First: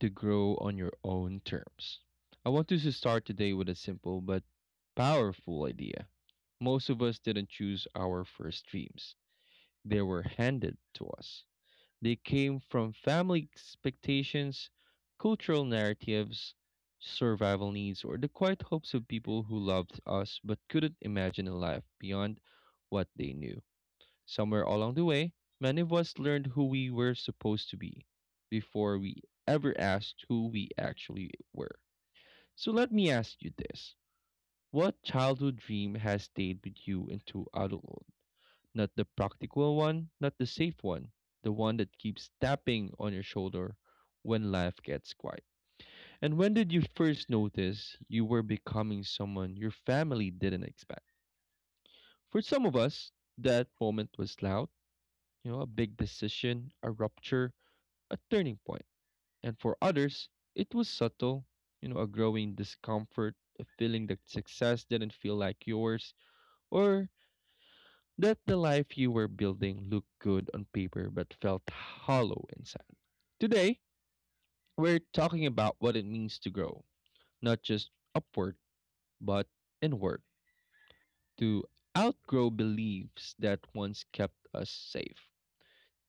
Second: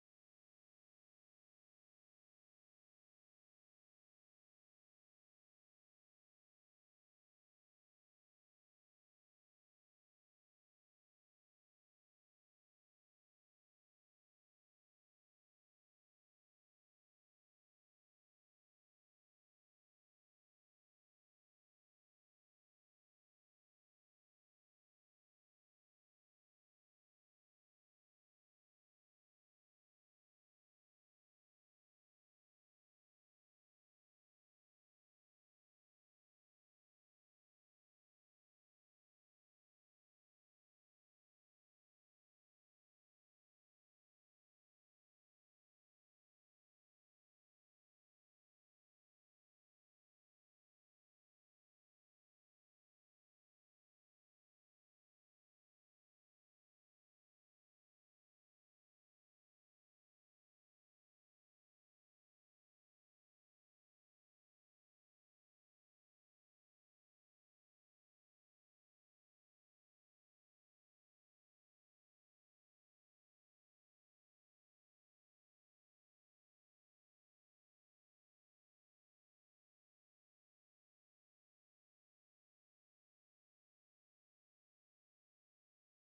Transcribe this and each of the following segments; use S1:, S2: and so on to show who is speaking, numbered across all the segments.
S1: to Grow on Your Own Terms. I want us to start today with a simple but powerful idea. Most of us didn't choose our first dreams, they were handed to us. They came from family expectations, cultural narratives, survival needs, or the quiet hopes of people who loved us but couldn't imagine a life beyond what they knew. Somewhere along the way, many of us learned who we were supposed to be before we ever asked who we actually were. So let me ask you this: what childhood dream has stayed with you into adulthood? Not the practical one, not the safe one, the one that keeps tapping on your shoulder when life gets quiet. And when did you first notice you were becoming someone your family didn't expect? For some of us, that moment was loud, a big decision, a rupture, a turning point. And for others, it was subtle, a growing discomfort, a feeling that success didn't feel like yours, or that the life you were building looked good on paper but felt hollow inside. Today, we're talking about what it means to grow, not just upward, but inward, to outgrow beliefs that once kept us safe,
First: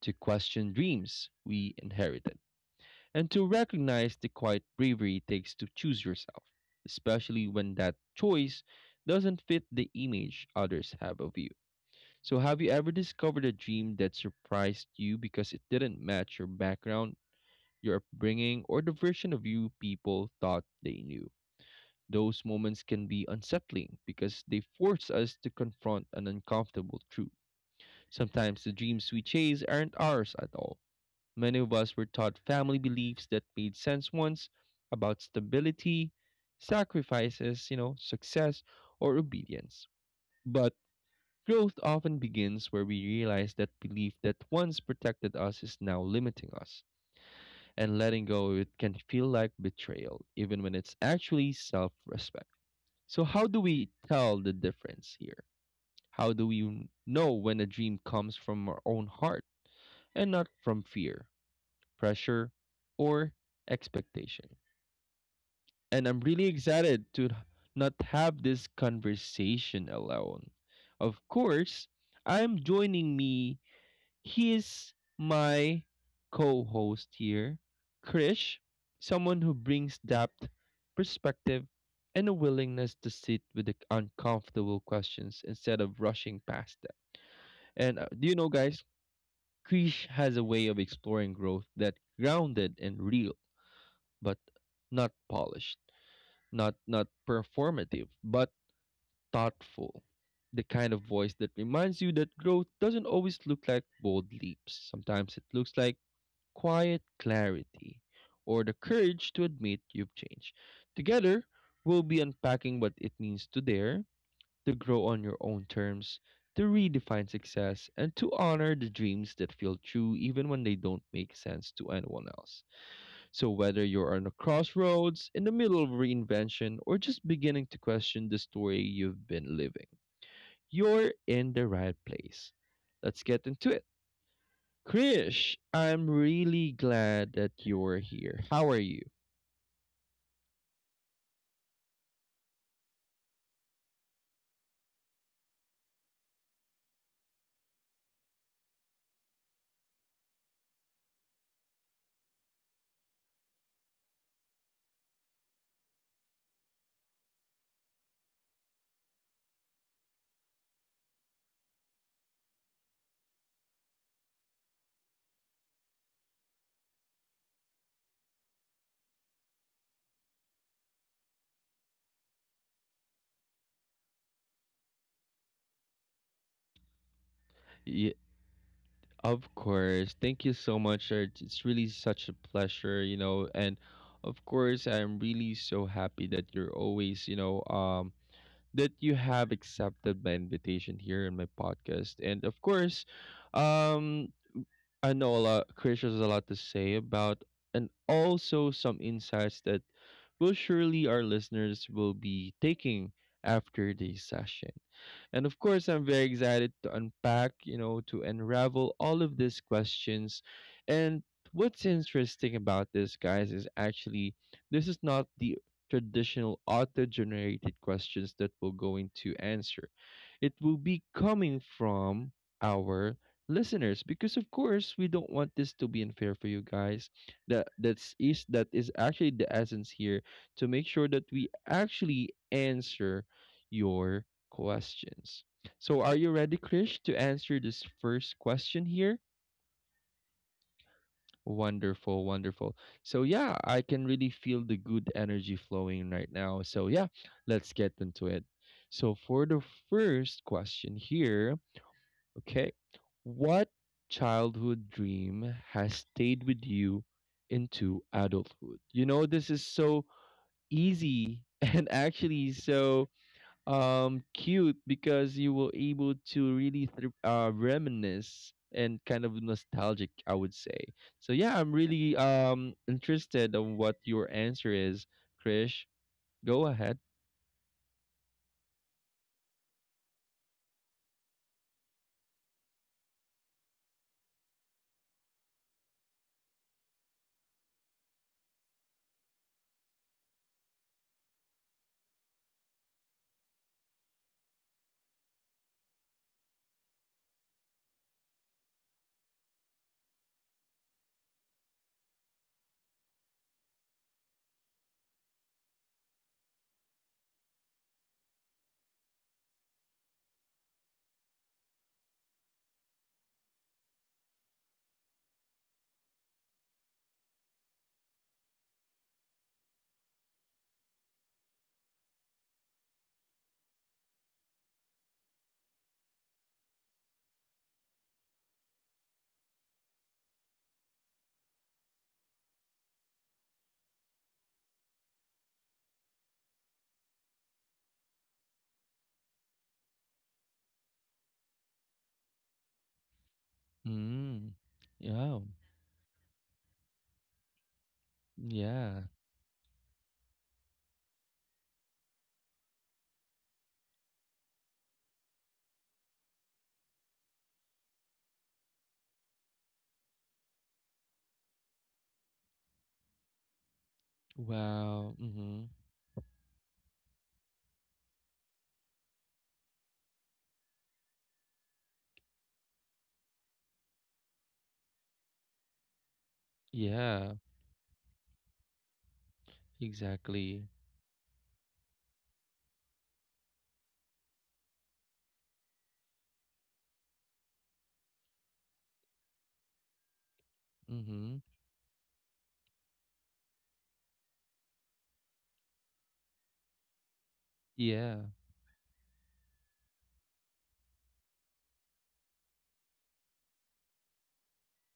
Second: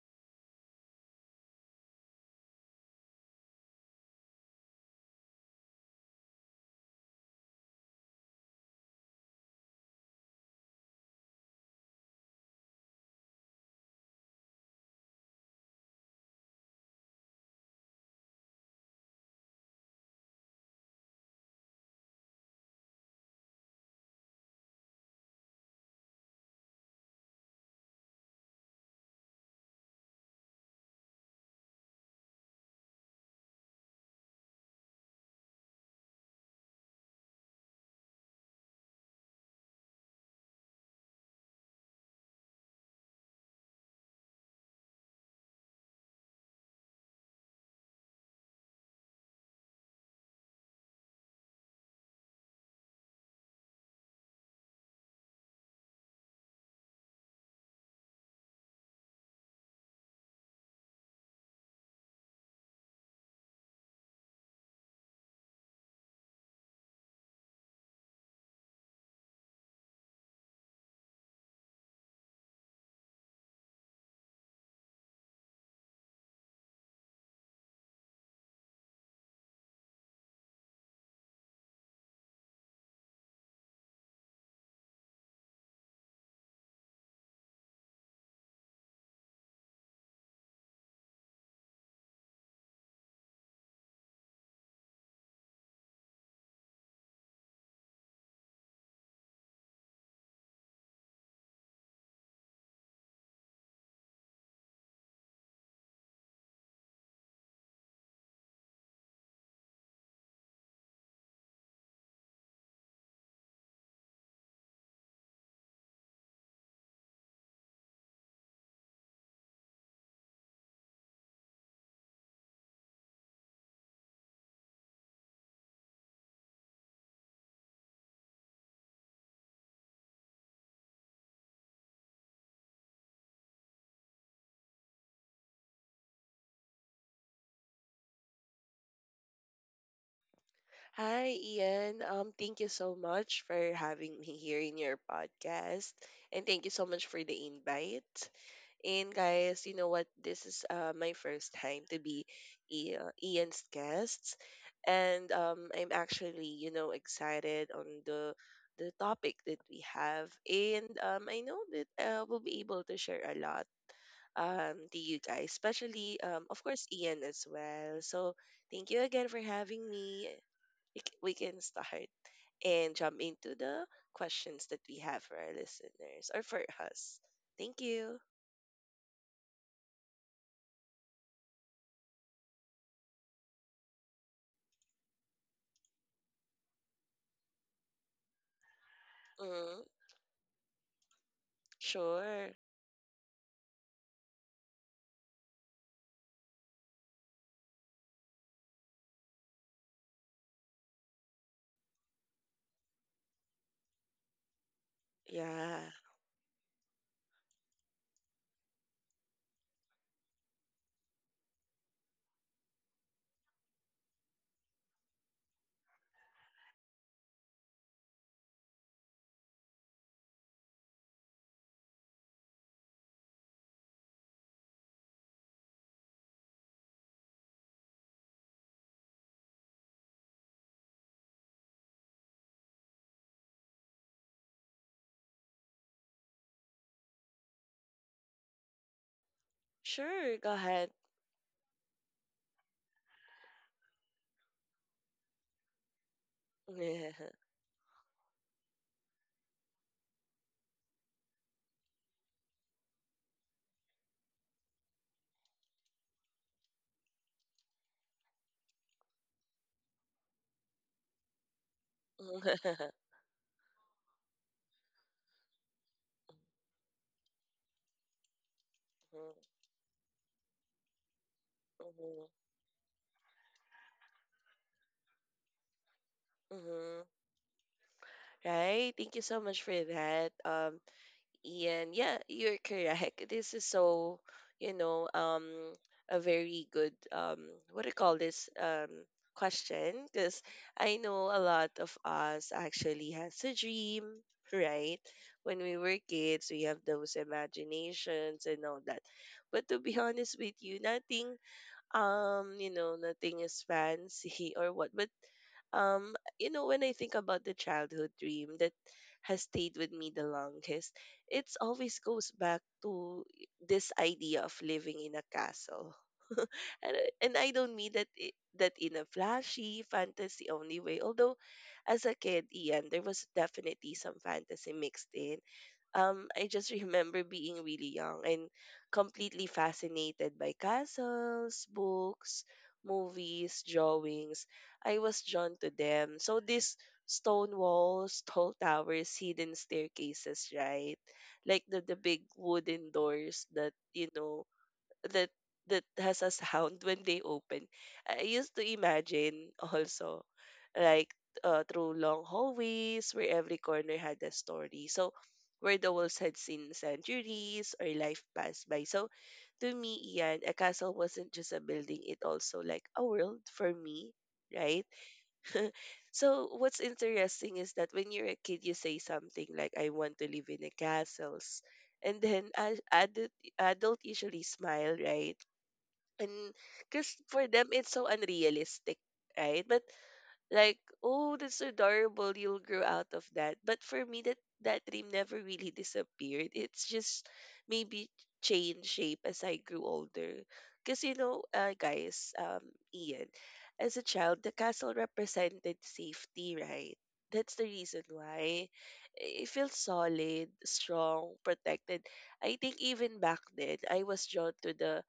S1: to question dreams we inherited and to recognize the quiet bravery it takes to choose yourself, especially when that choice doesn't fit the image others have of you. So, have you ever discovered a dream that surprised you because it didn't match your background, your upbringing, or the version of you people thought they knew? Those moments can be unsettling because they force us to confront an uncomfortable truth. Sometimes the dreams we chase aren't ours at all. Many of us were taught family beliefs that made sense once, about stability, sacrifices, success, or obedience. But growth often begins where we realize that belief that once protected us is now limiting us. And letting go of it can feel like betrayal, even when it's actually self respect. So, how do we tell the difference here? How do we know when a dream comes from our own heart and not from fear, pressure, or expectation? And I'm really excited to not have this conversation alone. Of course, I'm joining me. He is my co-host here, Krish, someone who brings depth, perspective, and a willingness to sit with the uncomfortable questions instead of rushing past them. And do you know, guys, Krish has a way of exploring growth that grounded and real. But not polished, not performative, but thoughtful. The kind of voice that reminds you that growth doesn't always look like bold leaps. Sometimes it looks like quiet clarity or the courage to admit you've changed. Together, we'll be unpacking what it means to dare, to grow on your own terms, to redefine success, and to honor the dreams that feel true even when they don't make sense to anyone else. So, whether you're on a crossroads, in the middle of reinvention, or just beginning to question the story you've been living, you're in the right place. Let's get into it. Krish, I'm really glad that you're here. How are you?
S2: Hi, Ian. Thank you so much for having me here in your podcast. And thank you so much for the invite. And guys, you know what? This is my first time to be Ian's guest. And I'm actually, you know, excited on the topic that we have. And I know that we'll be able to share a lot to you guys, especially, of course, Ian as well. So thank you again for having me. We can start and jump into the questions that we have for our listeners or for us. Thank
S1: Yeah,
S2: you.
S1: of course. Thank you so much. Sir. It's really such a pleasure, and of course, I'm really so happy that you're always, that you have
S2: Mm,
S1: accepted my invitation here in my podcast. And
S2: sure.
S1: of course, um, I know a lot. Chris has a lot to say about, and also some insights that will surely our listeners will be taking after this session. And of
S2: Yeah.
S1: course, I'm very excited to unpack, to unravel all of these questions. And what's interesting about this, guys, is actually this is not the traditional auto generated questions that we're going to answer. It will be coming from our listeners because of course we don't want this to be unfair for you guys, that is actually the essence here, to make sure that we actually answer your questions. So are you ready, Krish, to answer this first question here?
S2: Sure. Go ahead.
S1: Wonderful, wonderful. So yeah, I can really feel the good energy flowing right now, so yeah, let's get into it. So for the first question here. Okay. What childhood dream has stayed with you into adulthood? You know, this is so easy and actually so cute because you were able to really thr reminisce and kind of
S2: Mhm,
S1: nostalgic, I would say. So yeah, I'm really
S2: mhm,
S1: interested on what your answer is, Krish. Go ahead.
S2: mhm. Right. Thank you so much for that. And yeah, you're correct. This is so, you know, a very good, what do you call this, question? Because I know a lot of us actually has a dream, right? When we were kids, we have those imaginations and all that. But to be honest with you, nothing you know nothing is fancy or what, but when I think about the childhood dream that has stayed with me the longest, it's always goes back to this idea of living in a castle. And I don't mean that in a flashy fantasy only way, although as a kid, Ian, there was definitely some fantasy mixed in. I just remember being really young and completely fascinated by castles, books, movies, drawings. I was drawn to them. So these stone walls, tall towers, hidden staircases, right? Like the big wooden doors that, you know,
S1: Mm.
S2: that
S1: Yeah.
S2: has a sound when they open. I used to
S1: Yeah.
S2: imagine also like through long hallways where every corner had a story. So where the walls had seen centuries or life pass by. So to me, Ian, a castle wasn't just a building, it also like a world for me, right?
S1: Wow. Mm-hmm.
S2: So what's interesting is that when you're a kid, you say something like, "I want to live in a castles," and then as adult usually smile, right? And because
S1: Yeah.
S2: for them it's so unrealistic, right? But
S1: Exactly.
S2: like, oh, that's adorable, you'll grow out of that, but for me that dream never really disappeared. It's just maybe changed shape as I grew older, because
S1: Mm-hmm.
S2: guys, Ian, as a child, the castle represented safety, right? That's the reason
S1: Yeah.
S2: why it feels solid, strong, protected. I think even back then I was drawn to the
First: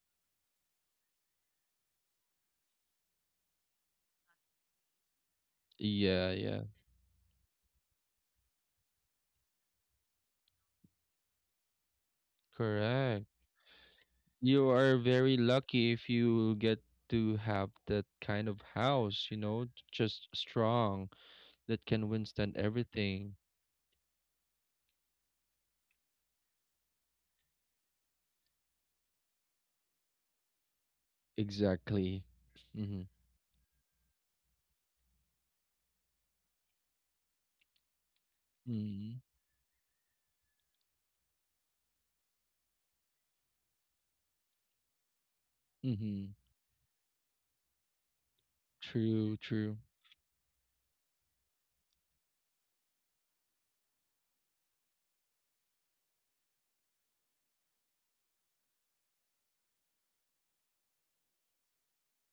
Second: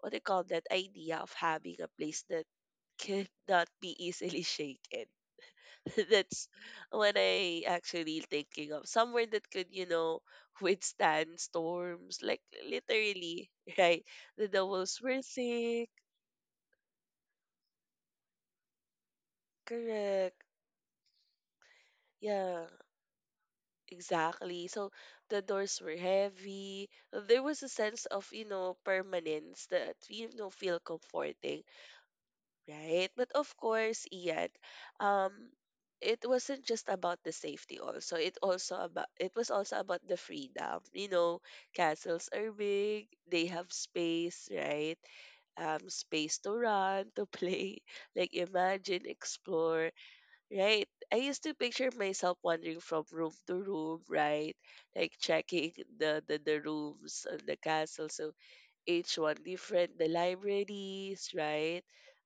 S2: what they call that idea of having a place that could not be easily shaken.
S1: Yeah,
S2: That's
S1: yeah.
S2: what I actually thinking of. Somewhere that could, you know, withstand storms. Like
S1: Correct.
S2: literally, right? The
S1: You are
S2: doubles were
S1: very
S2: thick.
S1: lucky if you get to have that kind of house, you know, just
S2: Correct.
S1: strong that can withstand
S2: Yeah,
S1: everything.
S2: exactly. So the doors were heavy. There was a sense of, you know, permanence that feel comforting.
S1: Exactly. Mm-hmm.
S2: Right? But of course, Ian, um, it wasn't just about the safety also. It also about
S1: Mm-hmm.
S2: it was also about the freedom. You know, castles are big, they have space, right?
S1: Mm-hmm.
S2: Space to run, to play, like imagine,
S1: True, true.
S2: explore, right? I used to picture myself wandering from room to room, right? Like checking the rooms on the castle. So each one different. The libraries, right?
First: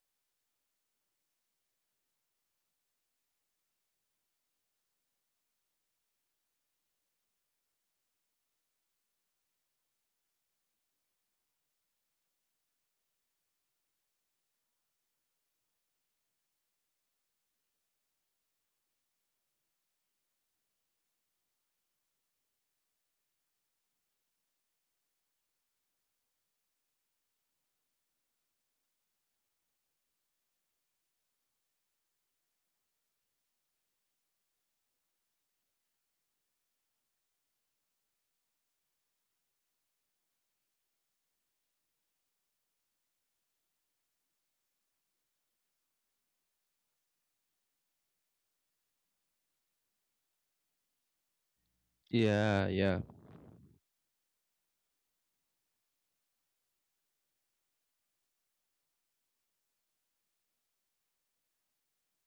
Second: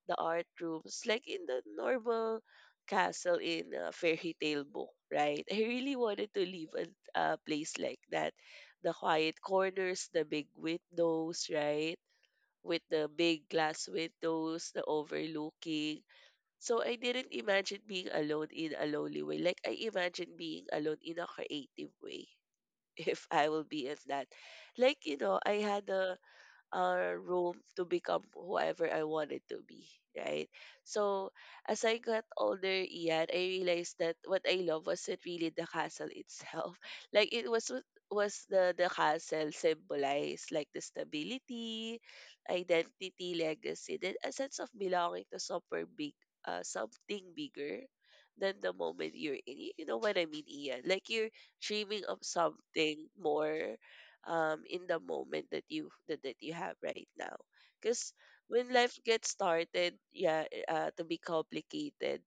S2: The art rooms, like in the normal castle in a fairy tale book, right? I really wanted to live in a place like that. The quiet corners, the big windows, right? With the big glass windows, the overlooking. So I didn't imagine being alone in a lonely way. Like I imagine being alone in a creative way. If I will be in that. Like, you know, I had a room to become whoever I wanted to be, right? So as I got older, Ian, I realized that what I love wasn't really the castle itself. Like it was what was the, castle symbolized, like the stability, identity, legacy, then a sense of belonging to somewhere big, something bigger than the moment you're in. You know what I mean, Ian? Like you're dreaming of
S1: Yeah, yeah.
S2: something more in the moment that that you have right now. Because when life gets started, yeah, to be complicated,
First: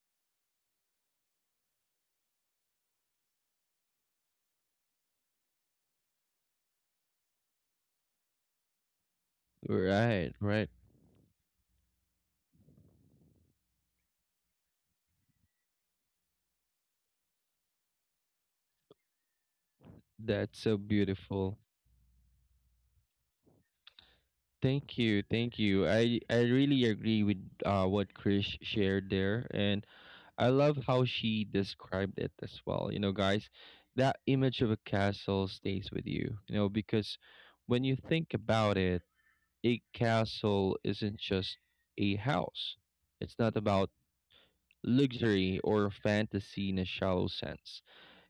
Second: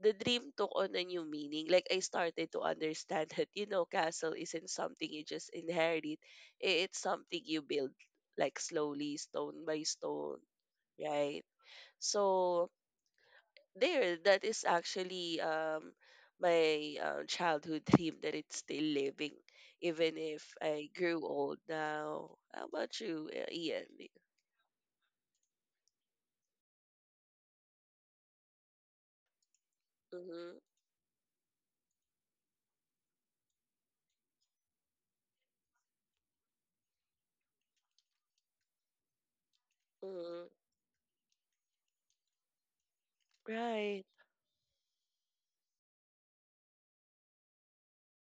S2: the dream took on a new meaning. Like I started to understand that castle isn't something you just inherit. It's something you build, like slowly, stone by
S1: Right,
S2: stone,
S1: right.
S2: right? So there that is actually my childhood dream that it's still living even if
S1: That's so
S2: I grew
S1: beautiful.
S2: old now. How about you, Ian?
S1: Thank you, thank you. I really agree with what Chris shared there and I
S2: Mm-hmm,
S1: love how she described it as well. You know, guys, that image of a castle stays with you, you know, because when you think about it, a
S2: mm-hmm.
S1: castle isn't just a house, it's not about
S2: Right.
S1: luxury or fantasy in a shallow sense,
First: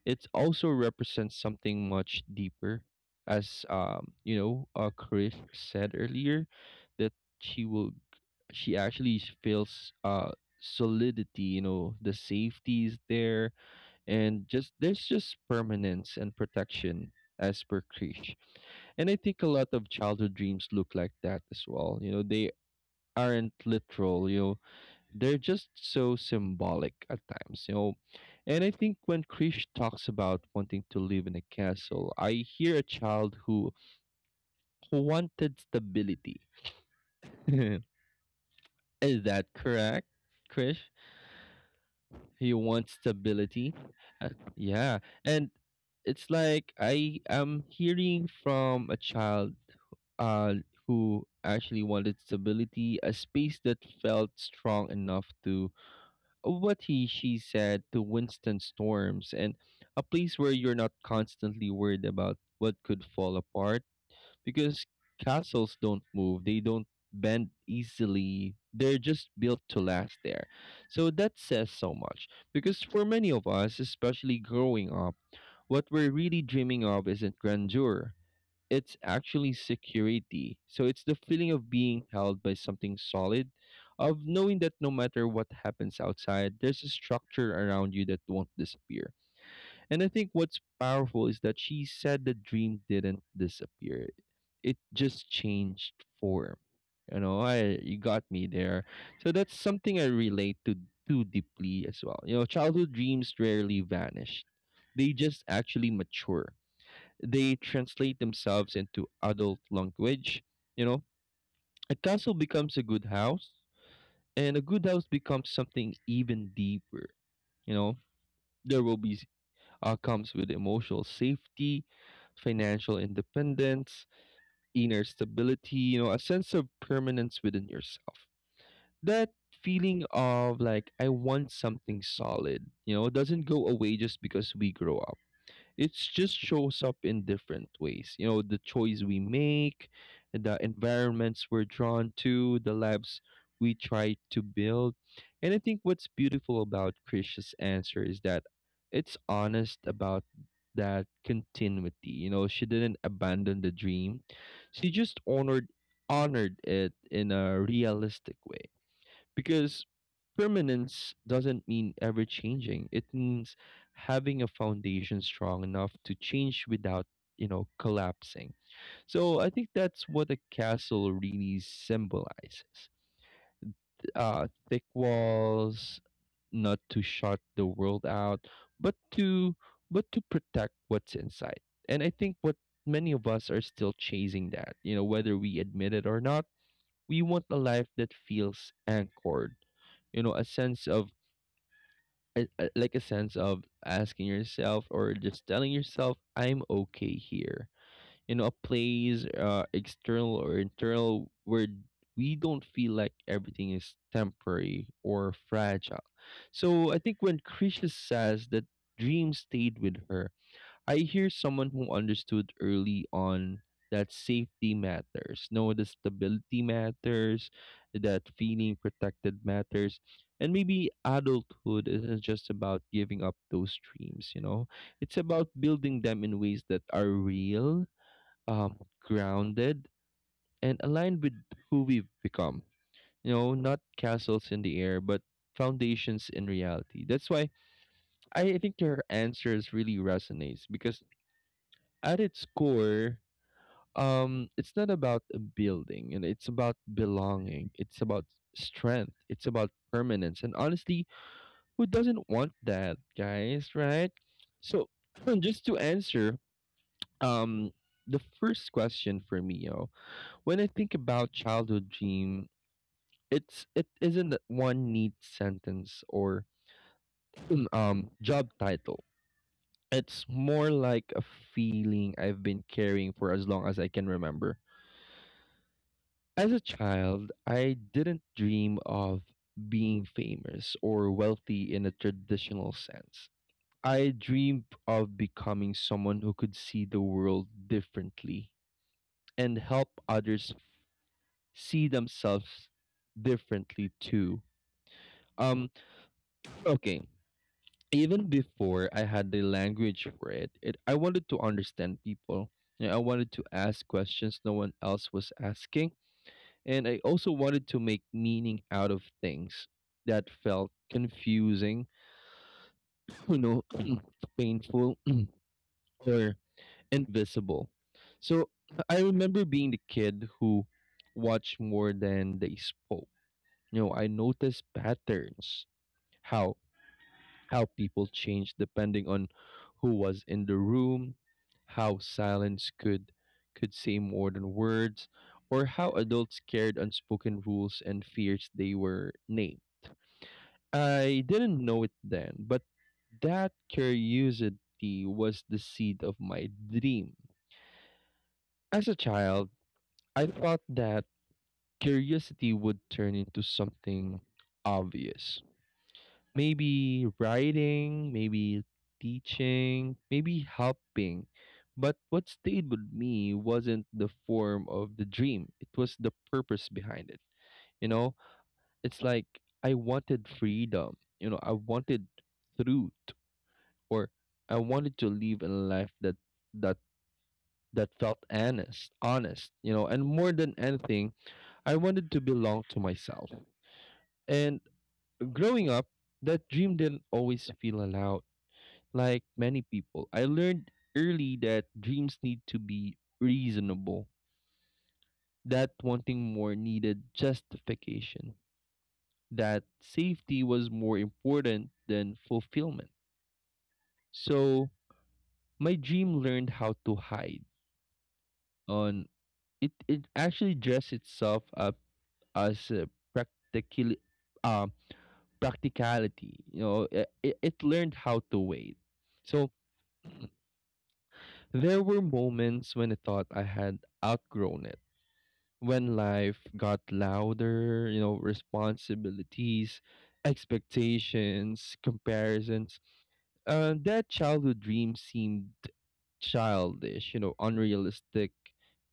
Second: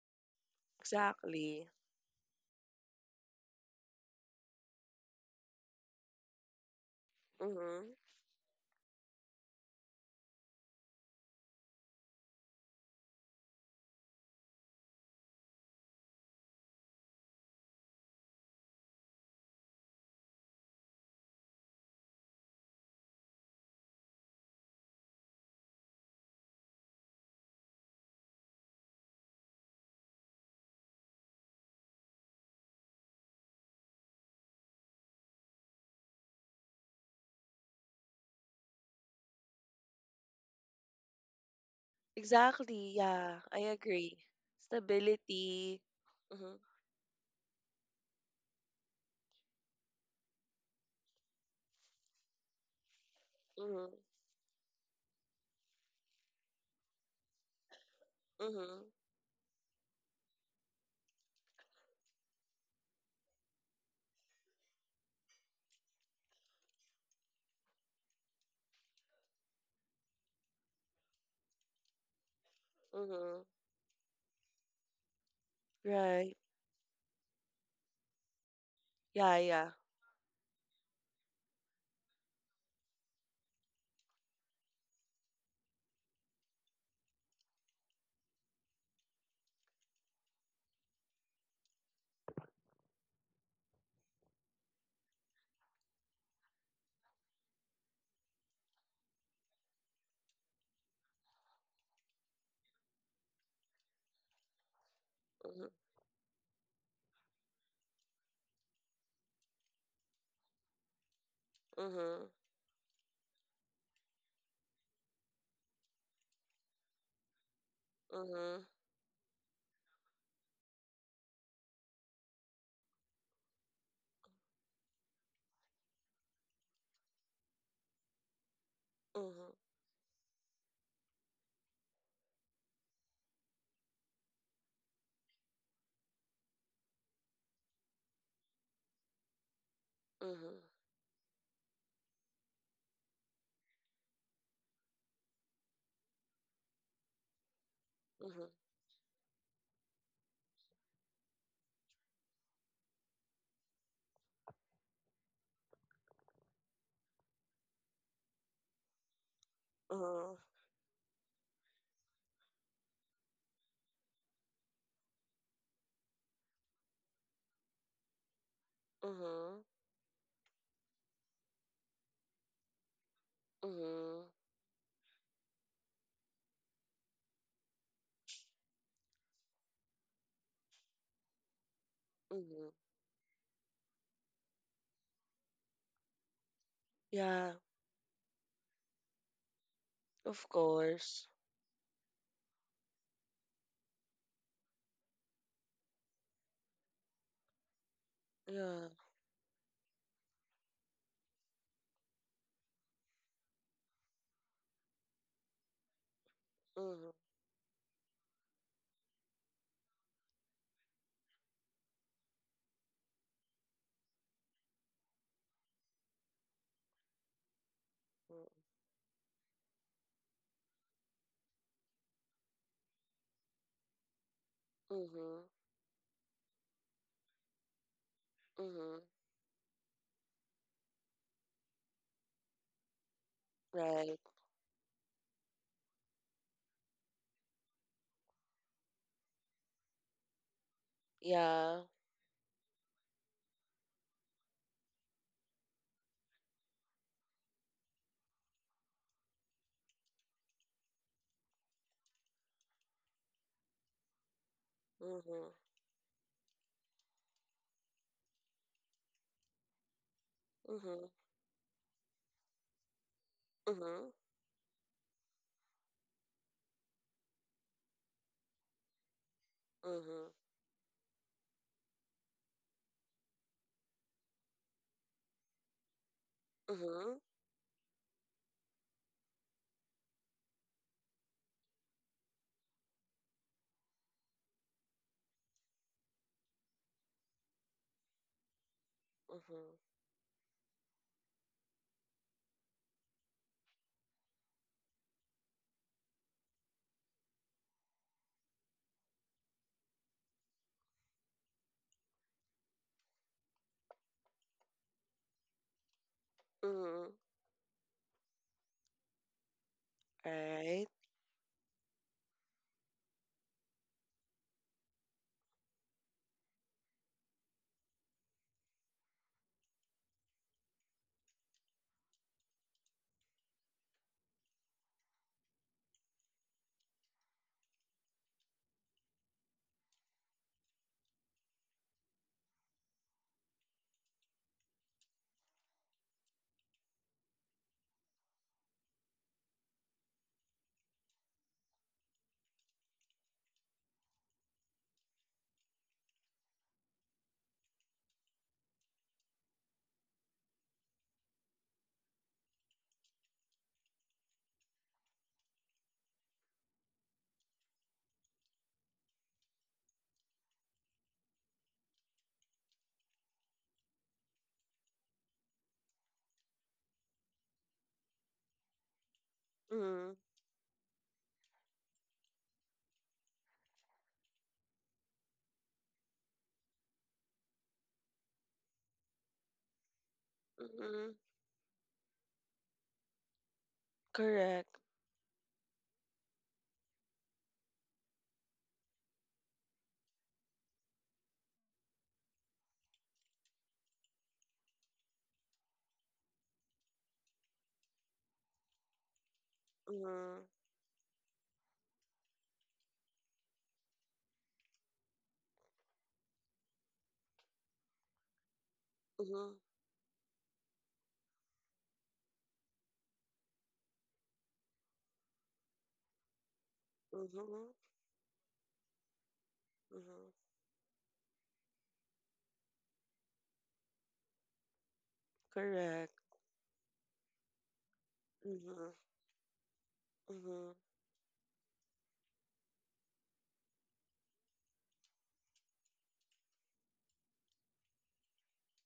S1: it also represents
S2: Exactly.
S1: something much deeper, as Chris said earlier, that she
S2: Mm-hmm.
S1: will, she actually feels solidity. You know, the safety is there, and just there's just permanence and protection as per Krish. And I think a lot of childhood dreams look like that as well. You know, they aren't literal. You know, they're just so symbolic at times, you know. And I think when Krish talks about wanting to live in a castle, I hear a child who wanted stability. Is that correct, Krish? You want
S2: Exactly, yeah, I
S1: stability?
S2: agree.
S1: Uh, yeah. And
S2: Stability.
S1: it's
S2: Mm-hmm,
S1: like I am hearing from a child, uh, who actually wanted stability, a space that
S2: mm-hmm,
S1: felt strong enough to what he she said to Winston
S2: mm-hmm,
S1: Storms, and a place where you're not constantly worried about what could fall apart because castles don't move, they don't bend easily. They're just built to last there. So that says so much because for many
S2: mm-hmm.
S1: of us, especially growing up, what we're
S2: Right.
S1: really dreaming of isn't grandeur, it's
S2: Yeah,
S1: actually
S2: yeah.
S1: security. So it's the feeling of being held by something solid, of knowing that no matter what happens outside, there's a structure around you that won't disappear. And I think what's powerful is that she said the dream didn't disappear. It just changed form. You know, I you got me there. So that's something I relate to too deeply as well. You know, childhood dreams rarely vanish. They just
S2: Mm-hmm,
S1: actually mature, they translate themselves into adult language. You know, a
S2: mm-hmm,
S1: castle becomes a good house, and a good house becomes something even deeper. You know,
S2: mm-hmm,
S1: there will be comes with emotional safety, financial independence, inner stability. You know, a sense of permanence within yourself. That
S2: mm-hmm,
S1: feeling of like I want something solid. You know, doesn't go away just because we grow up, it just shows up in different ways, you know, the choice we make, the environments we're drawn to, the lives we try to build. And I think what's beautiful about Krish's answer is that
S2: mm-hmm,
S1: it's honest about that continuity. You know, she didn't abandon the dream, she just honored it in a realistic way because
S2: mm-hmm,
S1: permanence doesn't mean ever changing. It means having a foundation strong enough to change without, you know, collapsing. So I
S2: mm-hmm.
S1: think that's what a castle really symbolizes.
S2: Mm-hmm.
S1: Thick walls, not to shut the world out, but to but to protect what's inside. And I think what
S2: Mhm.
S1: many of us are still chasing that, you know, whether we admit it or not, we want
S2: Yeah,
S1: a life that feels anchored. You know, a
S2: of
S1: sense of
S2: course.
S1: like a sense of asking yourself or just telling yourself, "I'm okay here." You know, a
S2: Yeah.
S1: place, external or internal, where we don't feel like everything is temporary or fragile. So I
S2: Mhm.
S1: think when Krisha says that dream stayed with her, I hear someone who understood early on that safety matters, no, the stability matters, that
S2: Mhm.
S1: feeling protected matters. And maybe adulthood isn't just about giving up those dreams, you know? It's
S2: Mhm.
S1: about building them in ways that are real, um,
S2: Mhm.
S1: grounded, and aligned with who we've become. You know, not
S2: Right.
S1: castles in the air, but foundations in reality. That's why I think your answers really resonates because
S2: Yeah.
S1: at its core, it's not about a building, and it's about belonging, it's about strength, it's about permanence, and honestly, who doesn't want that, guys, right? So
S2: Mhm.
S1: just to answer um the first question for me, yo, when I think
S2: Mhm.
S1: about childhood dream, it
S2: Mhm.
S1: isn't one neat sentence or job title. It's
S2: Mhm.
S1: more like a feeling I've been carrying for as long as I can remember. As a
S2: Mhm.
S1: child, I didn't dream of being famous or wealthy in a traditional sense. I dreamed of becoming someone who could see the world differently and
S2: Mhm.
S1: help others see themselves differently too. Um okay, even before I had the language for it, I wanted to understand people. You know, I wanted to ask questions no one else was asking. And I
S2: Mhm.
S1: also wanted to make meaning out of things that felt
S2: Right.
S1: confusing, you know, painful or invisible. So I remember being the kid who watched more than they spoke. You know, I noticed patterns, how how people changed depending on who was in the room, how silence could say more than words, or how adults cared unspoken rules and fears they were named. I didn't know it then, but that curiosity was the seed of my dream. As a child, I thought that curiosity would turn into something obvious. Maybe writing, maybe teaching, maybe helping. But what stayed with me wasn't the form of the dream, it was the purpose behind it. You know, it's like I
S2: Mhm.
S1: wanted freedom, you know, I wanted truth. Or I wanted to live a life that that felt honest, honest, you know, and more than anything,
S2: Mhm.
S1: I wanted to belong to myself. And
S2: Correct.
S1: growing up, that dream didn't always feel allowed. Like many people, I learned early that dreams need to be reasonable, that wanting more needed justification, that safety
S2: Mhm.
S1: was more important than fulfillment. So my dream learned how to hide on.
S2: Mhm.
S1: It actually dressed itself up as a practically um practicality. You know, it
S2: Mhm.
S1: learned how to wait. So
S2: Mhm.
S1: there were moments when I thought I had outgrown it. When
S2: Correct.
S1: life got louder, you know,
S2: Mhm.
S1: responsibilities,
S2: Mhm.
S1: expectations, comparisons. That childhood dream seemed childish, you know, unrealistic,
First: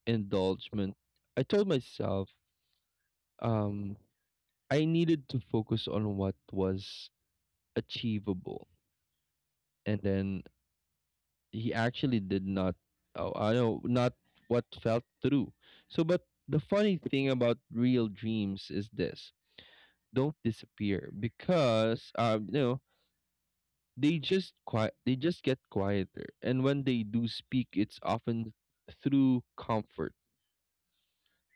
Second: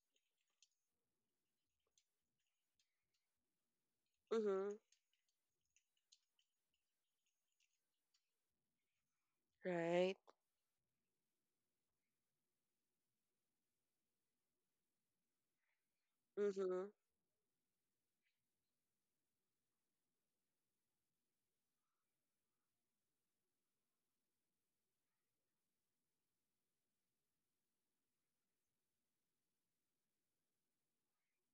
S1: indulgent. I told myself, um,
S2: Mhm.
S1: I needed to focus on what was achievable, and
S2: Right.
S1: then he actually did not. Oh, I know not what felt true. So, but the
S2: Mhm.
S1: funny thing about real dreams is this: don't disappear because they just quiet. They just get quieter, and when they do speak, it's often through comfort.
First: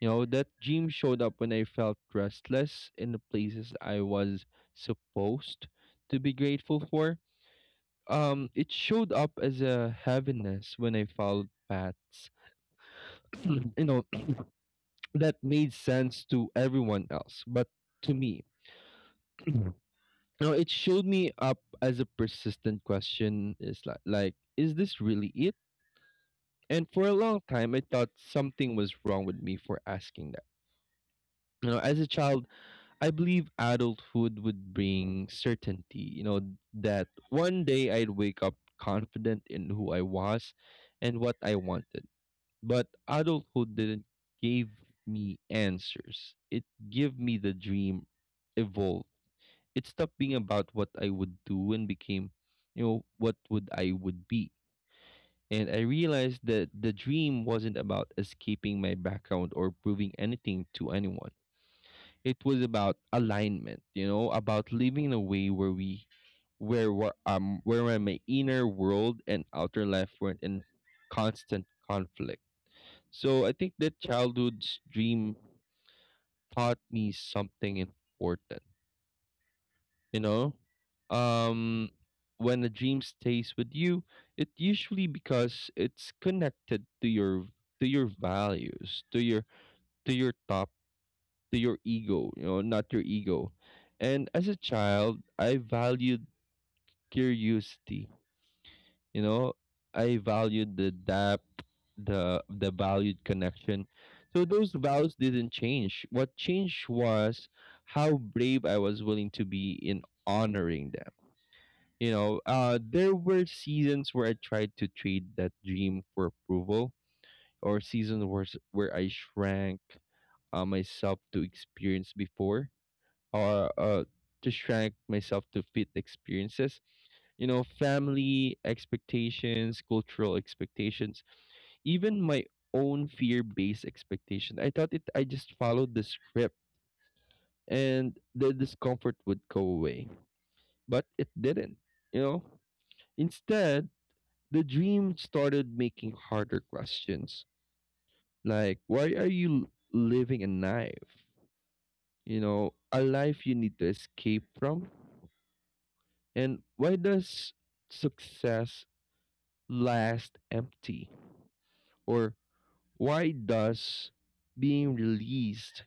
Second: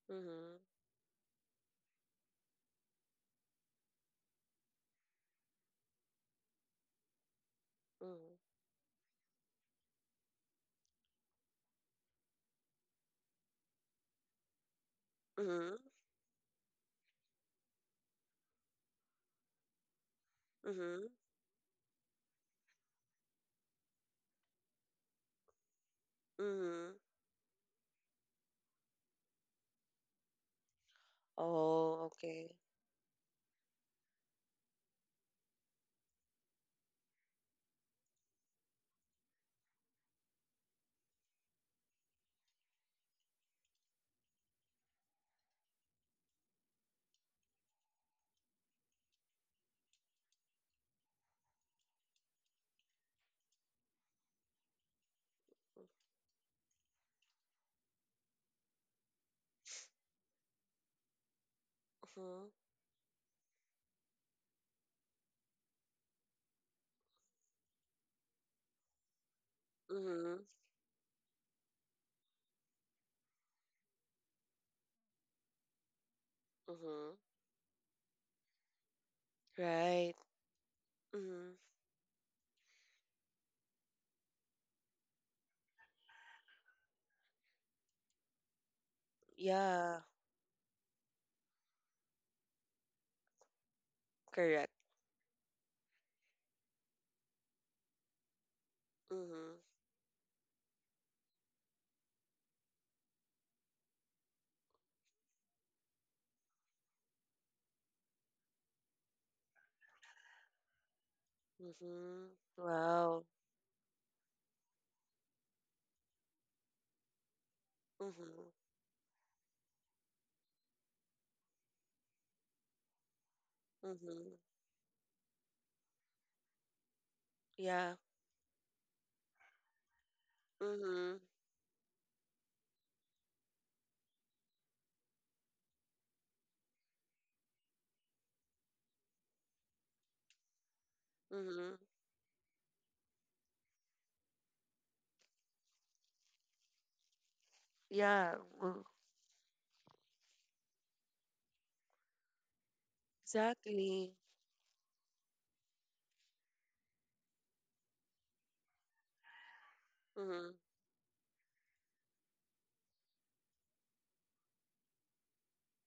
S1: You know, that
S2: Mhm.
S1: dream showed up when I felt restless in the places I was supposed to be grateful for.
S2: Mhm.
S1: It showed up as a heaviness when I followed paths, you know, that made
S2: Mhm.
S1: sense to everyone else, but to me, you know, it showed
S2: Mhm.
S1: me up as a persistent question. Is like, is this really it? And
S2: Mhm.
S1: for a long time, I thought something was wrong with me for asking that. You know, as a
S2: Oh,
S1: child,
S2: okay.
S1: I believe adulthood would bring certainty. You know, that one day I'd wake up confident in who I was and what I wanted. But adulthood didn't give me answers. It gave me the dream evolved. It stopped being about what I would do and became, you know, what would I would be. And I realized that the dream wasn't about escaping my background or proving anything to anyone. It
S2: Mhm.
S1: was about alignment, you know, about living in a way where we where were where my inner world and outer life weren't
S2: Mhm.
S1: in constant conflict. So I think that childhood's dream taught me
S2: Mhm.
S1: something important.
S2: Right.
S1: You know,
S2: Mhm.
S1: um, when a dream stays with you, it usually because it's connected to your values, to your
S2: Yeah.
S1: to your top, to your ego. You know, not your ego. And as a
S2: Correct.
S1: child, I valued curiosity. You know,
S2: Mhm.
S1: I valued the depth, the valued connection. So those vows didn't change. What changed was how brave I was willing to be in honoring them. You
S2: Mhm.
S1: know, there
S2: Wow.
S1: were seasons where I tried to trade that dream for approval, or seasons
S2: Mhm.
S1: where I shrank myself to experience before, or
S2: Mhm.
S1: to shrank myself to fit experiences, you know,
S2: Yeah.
S1: family expectations, cultural
S2: Mhm.
S1: expectations, even my own fear-based expectation. I thought it I just followed the script and the discomfort would go away, but it didn't,
S2: Mhm.
S1: you know? Instead, the dream started making harder questions,
S2: Yeah.
S1: like
S2: Mm.
S1: why are you living a knife? You know, a life you need to
S2: Exactly.
S1: escape from? And why does success last
S2: Mhm.
S1: empty? Or why does being released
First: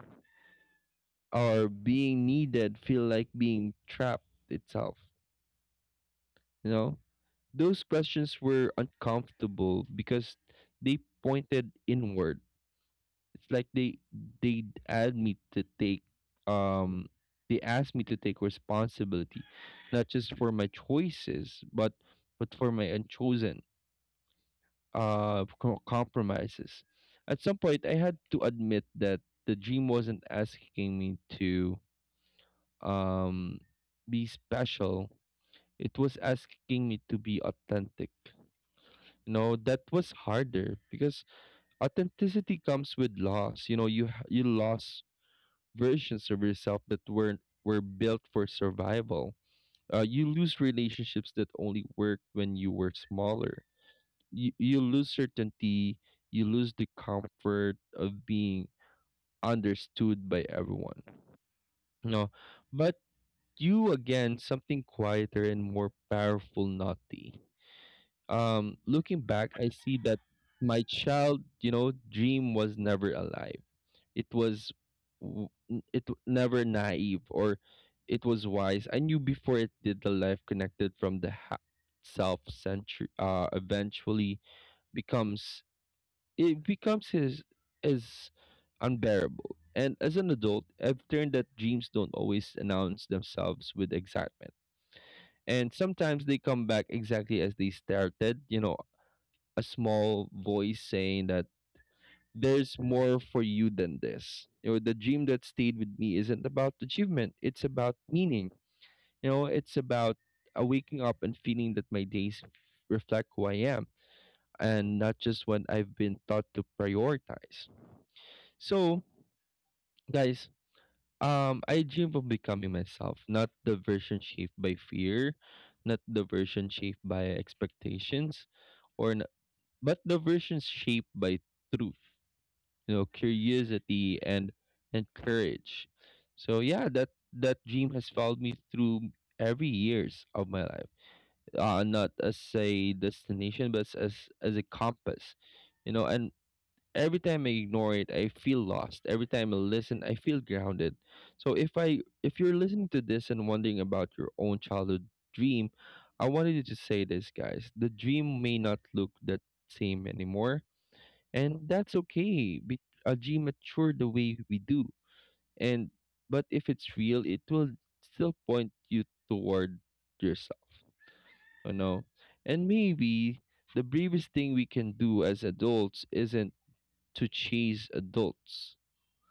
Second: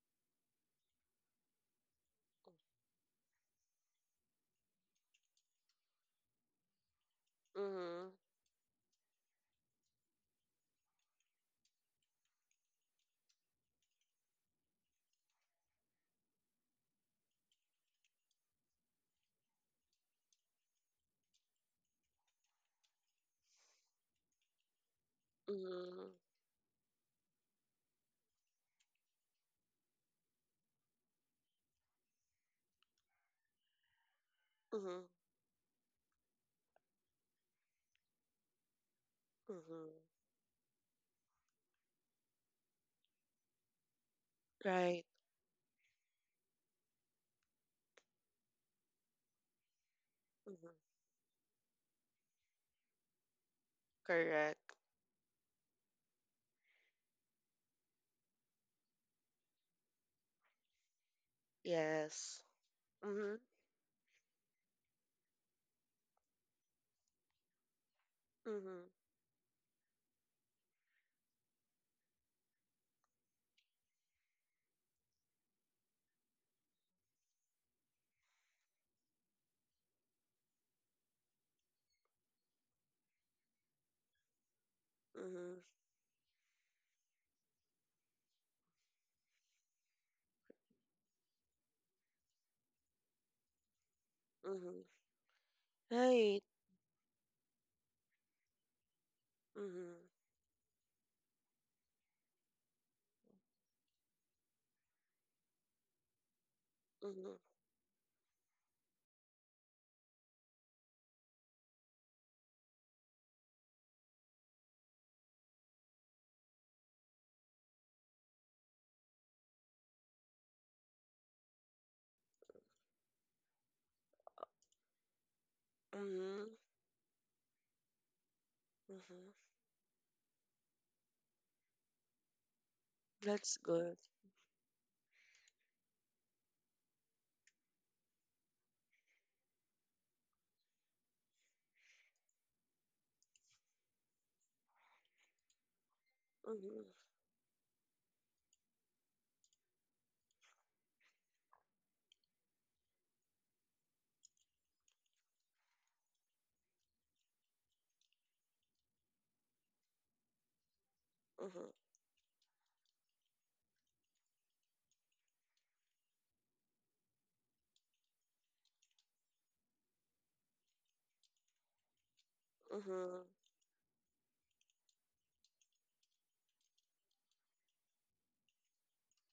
S1: or being needed feel like being trapped itself? You know, those
S2: Mhm.
S1: questions were uncomfortable because they pointed inward. It's like they asked me to take um responsibility, not just for my choices, but for my unchosen
S2: Mhm.
S1: compromises. At some point, I had to admit that the dream wasn't asking me to um, be
S2: Mhm.
S1: special. It was asking me to be authentic. You know, that
S2: Mhm.
S1: was harder because authenticity comes with loss. You know, you
S2: Right.
S1: lost versions of yourself that weren't were built for survival. You lose
S2: Mhm.
S1: relationships that only worked when you were smaller,
S2: Correct.
S1: you lose certainty, you lose the comfort of being understood by everyone. No,
S2: Yes.
S1: but
S2: Mhm.
S1: you again something quieter and more powerful, naughty.
S2: Mhm.
S1: Looking back, I see that my child, you know, dream was never alive. It was, never naive, or it was wise. I knew before it did the life connected from the self century eventually
S2: Mhm.
S1: becomes, it becomes his is unbearable. And as an adult, I've learned that dreams don't always announce themselves with excitement.
S2: Mhm.
S1: And sometimes they
S2: Right.
S1: come back exactly as they started, you know, a
S2: Mhm.
S1: small voice saying that there's more for you than this. You know, the dream that stayed with me isn't about achievement,
S2: Mhm.
S1: it's about meaning. You know, it's about waking up and feeling that my days reflect who I am and not just what I've been taught to prioritize. So, guys, I dream of becoming myself, not the version shaped by fear, not the
S2: Mhm.
S1: version shaped by expectations, or n-
S2: Mhm.
S1: but the version shaped by truth, you know,
S2: That's good.
S1: curiosity and courage. So yeah, that that dream has followed me through every years of my life. Not as a destination, but as a compass, you know. And
S2: Mhm.
S1: every time I ignore it, I feel lost. Every time I listen, I feel grounded. So if you're listening to this and wondering about your own childhood dream, I wanted you to say this, guys. The dream may not look that same anymore, and
S2: Mhm.
S1: that's okay. A dream mature the way we do. And but if it's real, it will still point you toward yourself, you know. And
S2: Mhm.
S1: maybe the bravest thing we can do as adults isn't to chase adults,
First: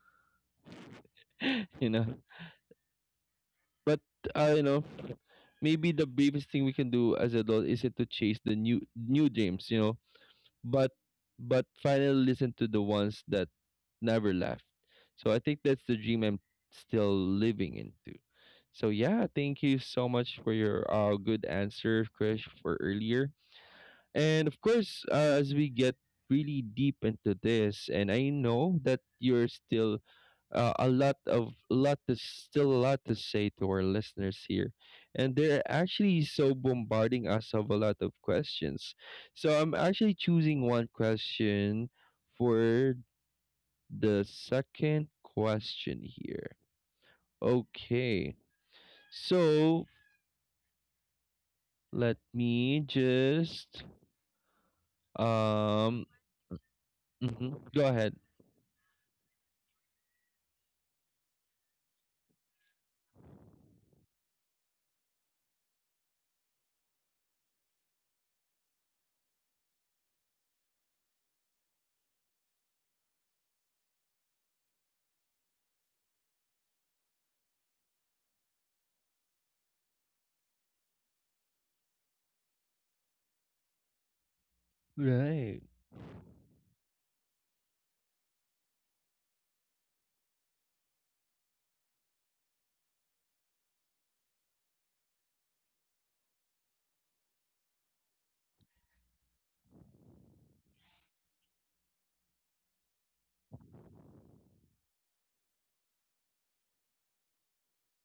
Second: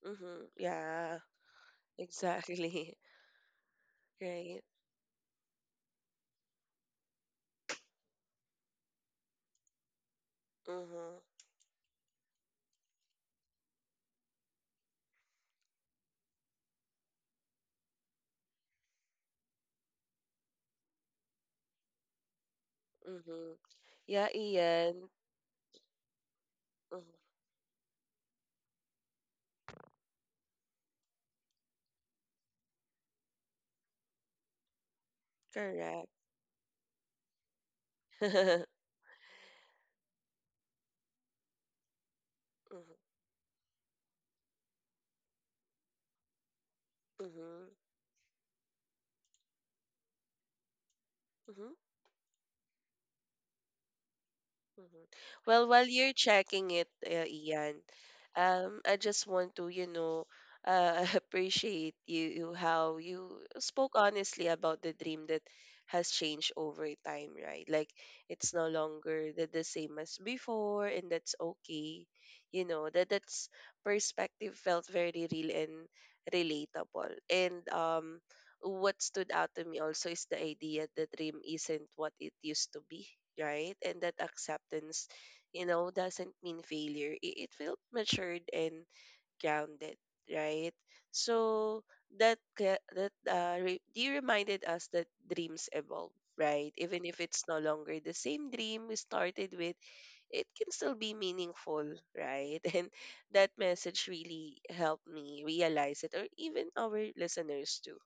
S2: Mhm. Yeah,
S1: you know,
S2: exactly.
S1: but I
S2: Right.
S1: you know maybe the bravest thing we can do as adults isn't to chase the new dreams, you know, but
S2: Mhm.
S1: but finally listen to the ones that never left. So I think that's the dream I'm still living into. So yeah, thank you so much for your good answer, Krish, for earlier.
S2: Mhm. Yeah,
S1: And of course,
S2: Ian.
S1: as we get really deep
S2: Mhm.
S1: into this, and I know that you're still a lot to say to our listeners here, and they're
S2: Correct.
S1: actually so bombarding us of a lot of questions. So I'm actually choosing one question
S2: Mhm.
S1: for the second question here.
S2: Mhm.
S1: Okay, so
S2: Mhm.
S1: let me just
S2: Mhm. Well, while
S1: um
S2: you're checking it,
S1: mhm,
S2: Ian,
S1: go ahead.
S2: I just want to, you know, appreciate you, how you spoke honestly about the dream that has changed over time, right? Like it's no longer the same as before, and that's okay. You know that that's perspective felt very real and relatable, and what stood out to me also is the idea that dream isn't what it used to be, right? And that acceptance,
S1: Right.
S2: doesn't mean failure. It felt matured and grounded, right? So that ca- that re- you reminded us that dreams evolve, right? Even if it's no longer the same dream we started with, it can still be meaningful, right? And that message really helped me realize it, or even our listeners too.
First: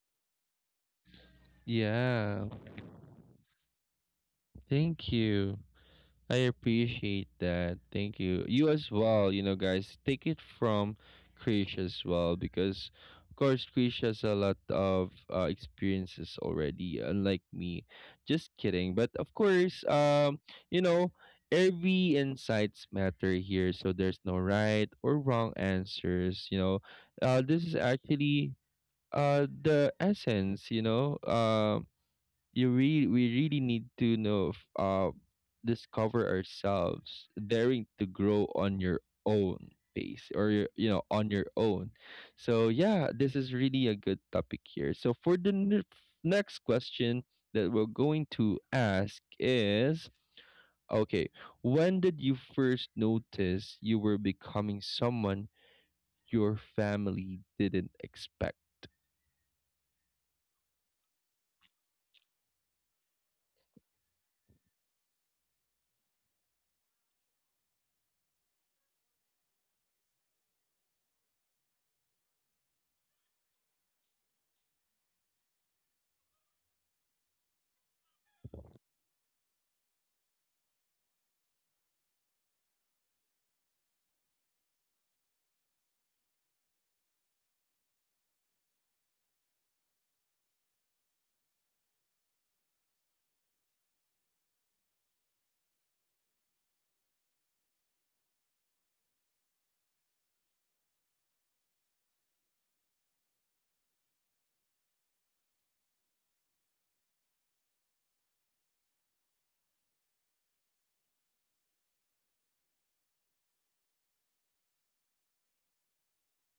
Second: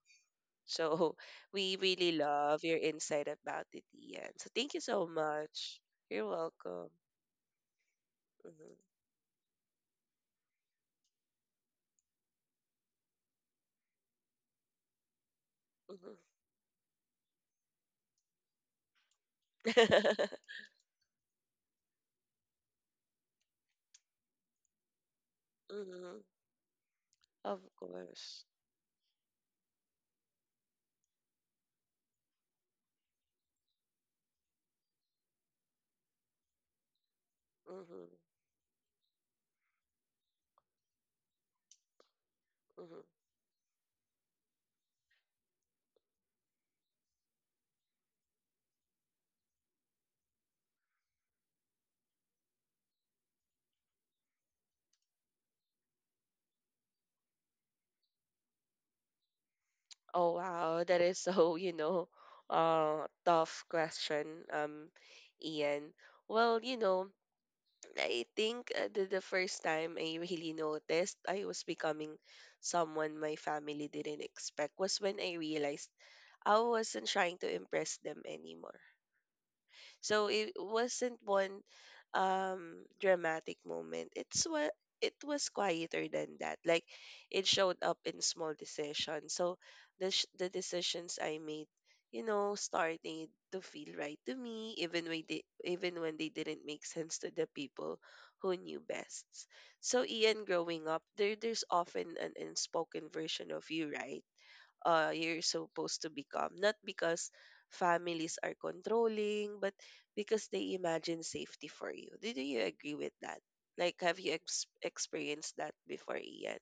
S2: So we really
S1: Yeah,
S2: love your insight about it, Ian. So thank you so
S1: thank you.
S2: much. You're
S1: I
S2: welcome.
S1: appreciate that. Thank you. You as
S2: Mm-hmm.
S1: well, you know, guys. Take it from Krish as well because, of course, Krish has a lot of experiences already, unlike me. Just kidding. But of course,
S2: Mm-hmm.
S1: you know, every insights matter here, so there's no right or wrong
S2: Hmm.
S1: answers. You know,
S2: Of
S1: this is
S2: course.
S1: actually the essence. You know, you really we really need to know discover ourselves daring to
S2: Mm-hmm.
S1: grow on your own pace or you know, on your own. So yeah,
S2: Mm-hmm.
S1: this is really a good topic here. So for the next question that we're going to ask is, okay, when did you first notice you were becoming someone your family didn't expect?
S2: Oh wow, that is so, you know, tough question, um, Ian. Well, you know, I think the first time I really noticed I was becoming someone my family didn't expect was when I realized I wasn't trying to impress them anymore. So it wasn't one dramatic moment. It was quieter than that. Like it showed up in small decisions. So the decisions I made, you know, starting to feel right to me, even when they didn't make sense to the people who knew best. So Ian, growing up, there's often an unspoken version of you, right? You're supposed to become. Not because families are controlling, but because they imagine safety for you. Do you agree with that? Like, have you experienced that before, Ian?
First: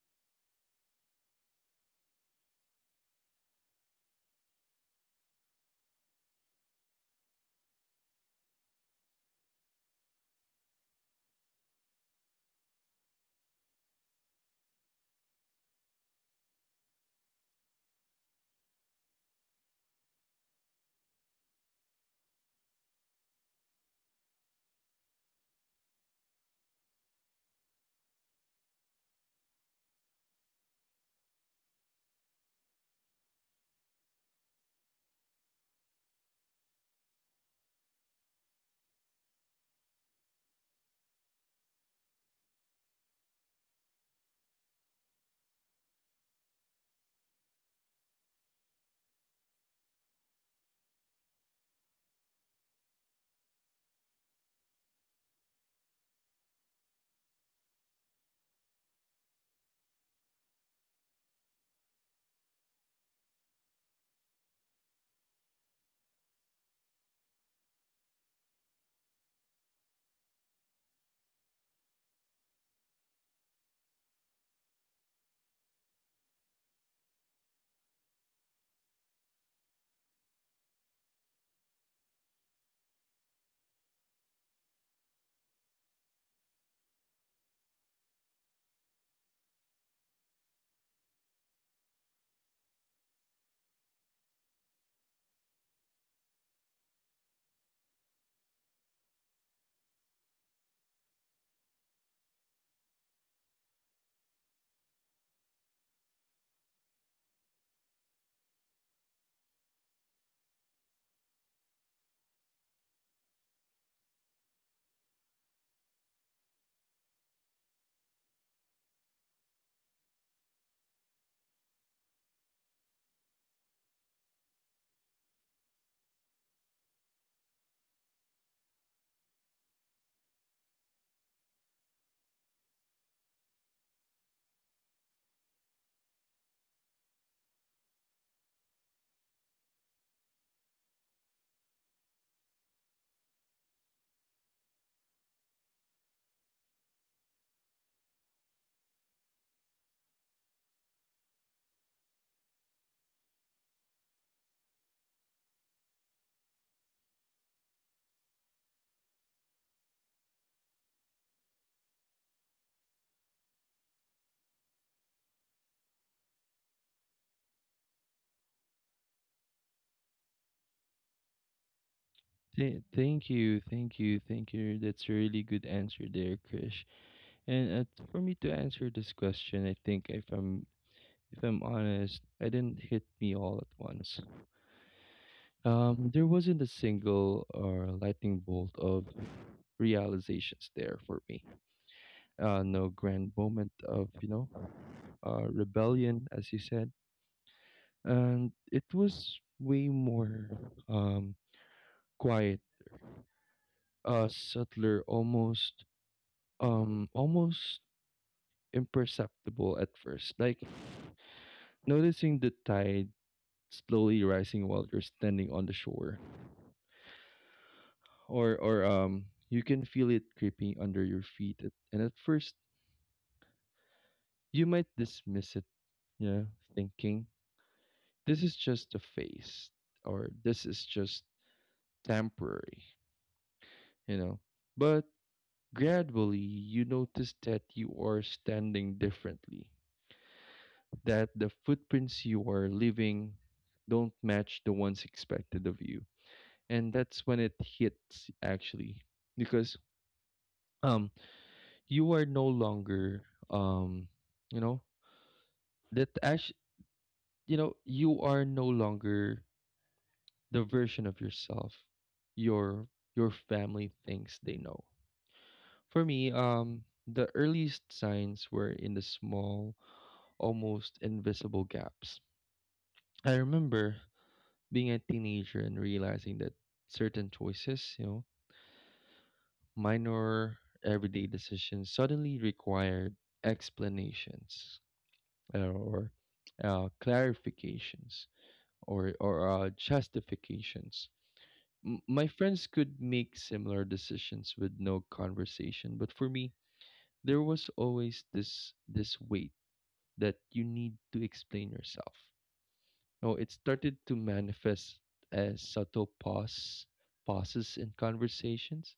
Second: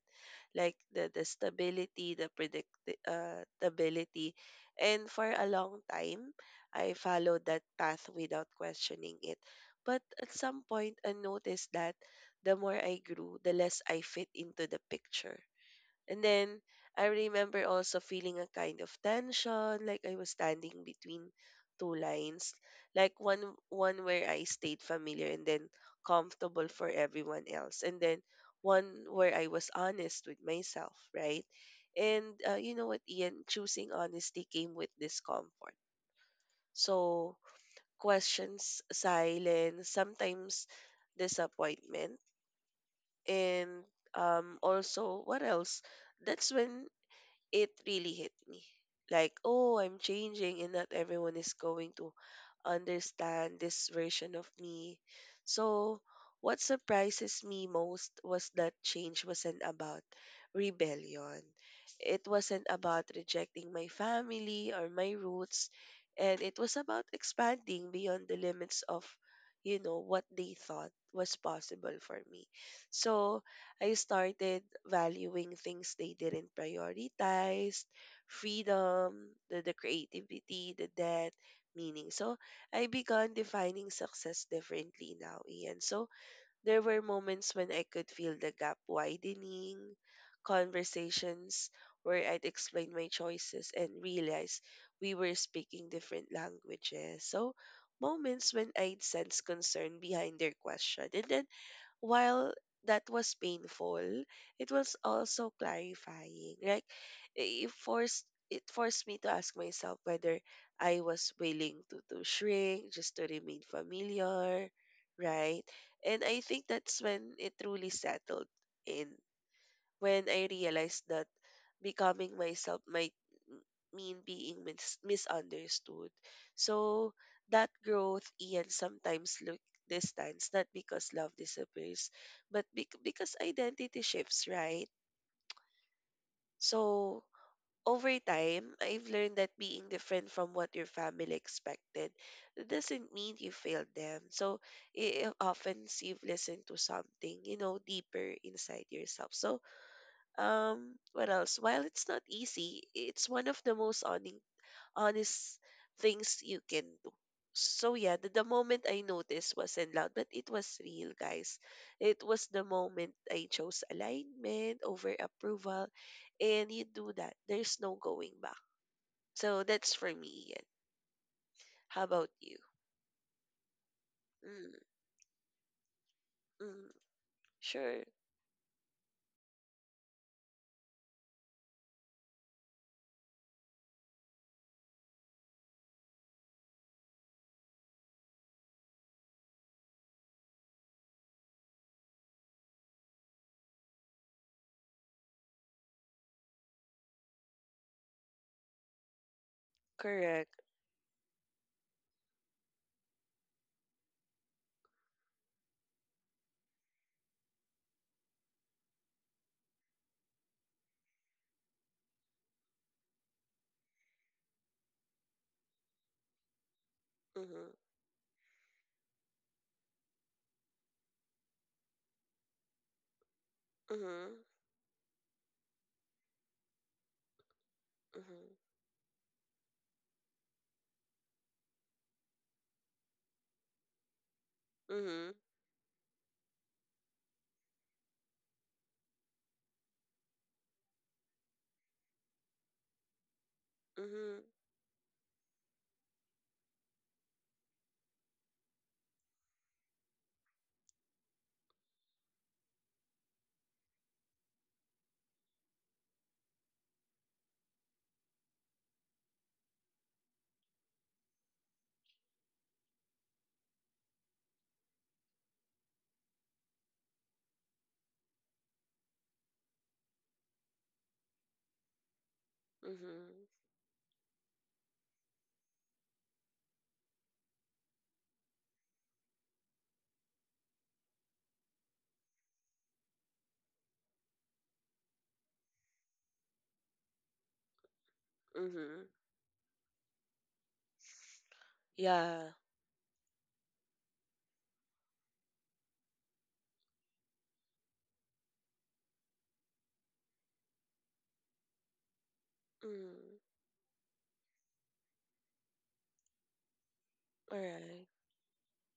S2: Like the stability, the predictability, stability. And for a long time, I followed that path without questioning it. But at some point, I noticed that the more I grew, the less I fit into the picture. And then I remember also feeling a kind of tension, like I was standing between two lines, like one where I stayed familiar and then comfortable for everyone else, and then one where I was honest with myself, right? And you know what, Ian, choosing honesty came with discomfort. So questions, silence, sometimes disappointment, and also what else? That's when it really hit me. Like, oh, I'm changing and not everyone is going to understand this version of me. So, what surprises me most was that change wasn't about rebellion. It wasn't about rejecting my family or my roots, and it was about expanding beyond the limits of, you know, what they thought was possible for me. So, I started valuing things they didn't prioritize, freedom, the creativity, the depth, meaning. So I began defining success differently now, Ian. So there were moments when I could feel the gap widening, conversations where I'd explain my choices and realize we were speaking different languages. So moments when I'd sense concern behind their question. And then while that was painful, it was also clarifying. Like it forced me to ask myself whether I was willing to, shrink just to remain familiar, right? And I think that's when it truly settled in. When I realized that becoming myself might m- mean being misunderstood. So that growth, Ian, sometimes look distance, not because love disappears, but because identity shifts, right? So over time, I've learned that being different from what your family expected doesn't mean you failed them. So it often you've listened to something, deeper inside yourself. So what else? While it's not easy, it's one of the most honest things you can do. So yeah, the moment I noticed wasn't loud, but it was real, guys. It was the moment I chose alignment over approval, and you do that. There's no going back. So that's for me, Ian. How about you?
S1: Thank you, thank you, thank
S2: Mm,
S1: you, that's a really good answer there, Krish.
S2: mm,
S1: And
S2: sure,
S1: for me to answer this question, I think if I'm honest, I didn't hit me all at once. There wasn't a single or lightning bolt of realizations there for me. No grand moment of, you know, rebellion, as you said, and it was way more
S2: correct.
S1: um, quiet, subtler, almost um, almost imperceptible at first. Like noticing the tide slowly rising while you're standing on the shore.
S2: Mm-hmm,
S1: Or you can feel it creeping under your feet and at first
S2: mm-hmm,
S1: you might dismiss it, you know, thinking this is just a phase or this is just temporary, you know. But
S2: mm-hmm,
S1: gradually you notice that you are standing differently, that the footprints you are leaving don't
S2: mm-hmm,
S1: match the ones expected of you. And that's when it hits actually because um you are no longer um you know that actually, you are no longer the version of yourself, your your family thinks they know. For me, the earliest signs were in the small, almost invisible gaps.
S2: mm-hmm, mm-hmm,
S1: I remember being a teenager and realizing that certain choices, you know, minor everyday decisions suddenly required explanations, uh, or clarifications,
S2: mm-hmm.
S1: or justifications. My
S2: Yeah.
S1: friends could make similar decisions with no conversation, but for me, there was always this weight that you need to explain yourself. No,
S2: Mm.
S1: it started to manifest as subtle pauses in
S2: Alright.
S1: conversations.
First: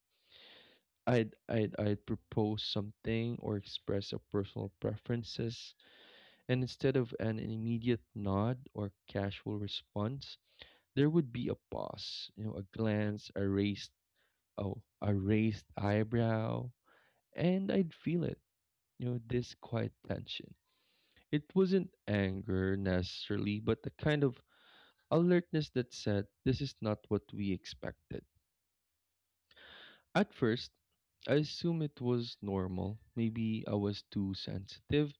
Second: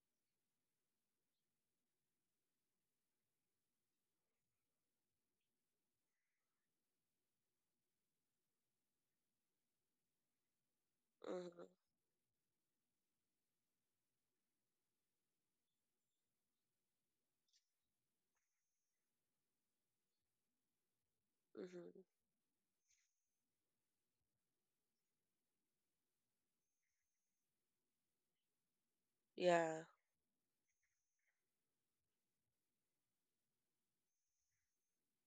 S1: I'd propose something or express a personal preferences. And instead of an immediate nod or casual response, there would be a
S2: Mhm.
S1: pause, you know, a glance, a raised eyebrow, and I'd feel it, you know, this quiet tension. It wasn't
S2: Mhm.
S1: anger necessarily, but the kind of alertness that said, this is not what we expected.
S2: Yeah.
S1: At first, I assume it was normal. Maybe I was too sensitive.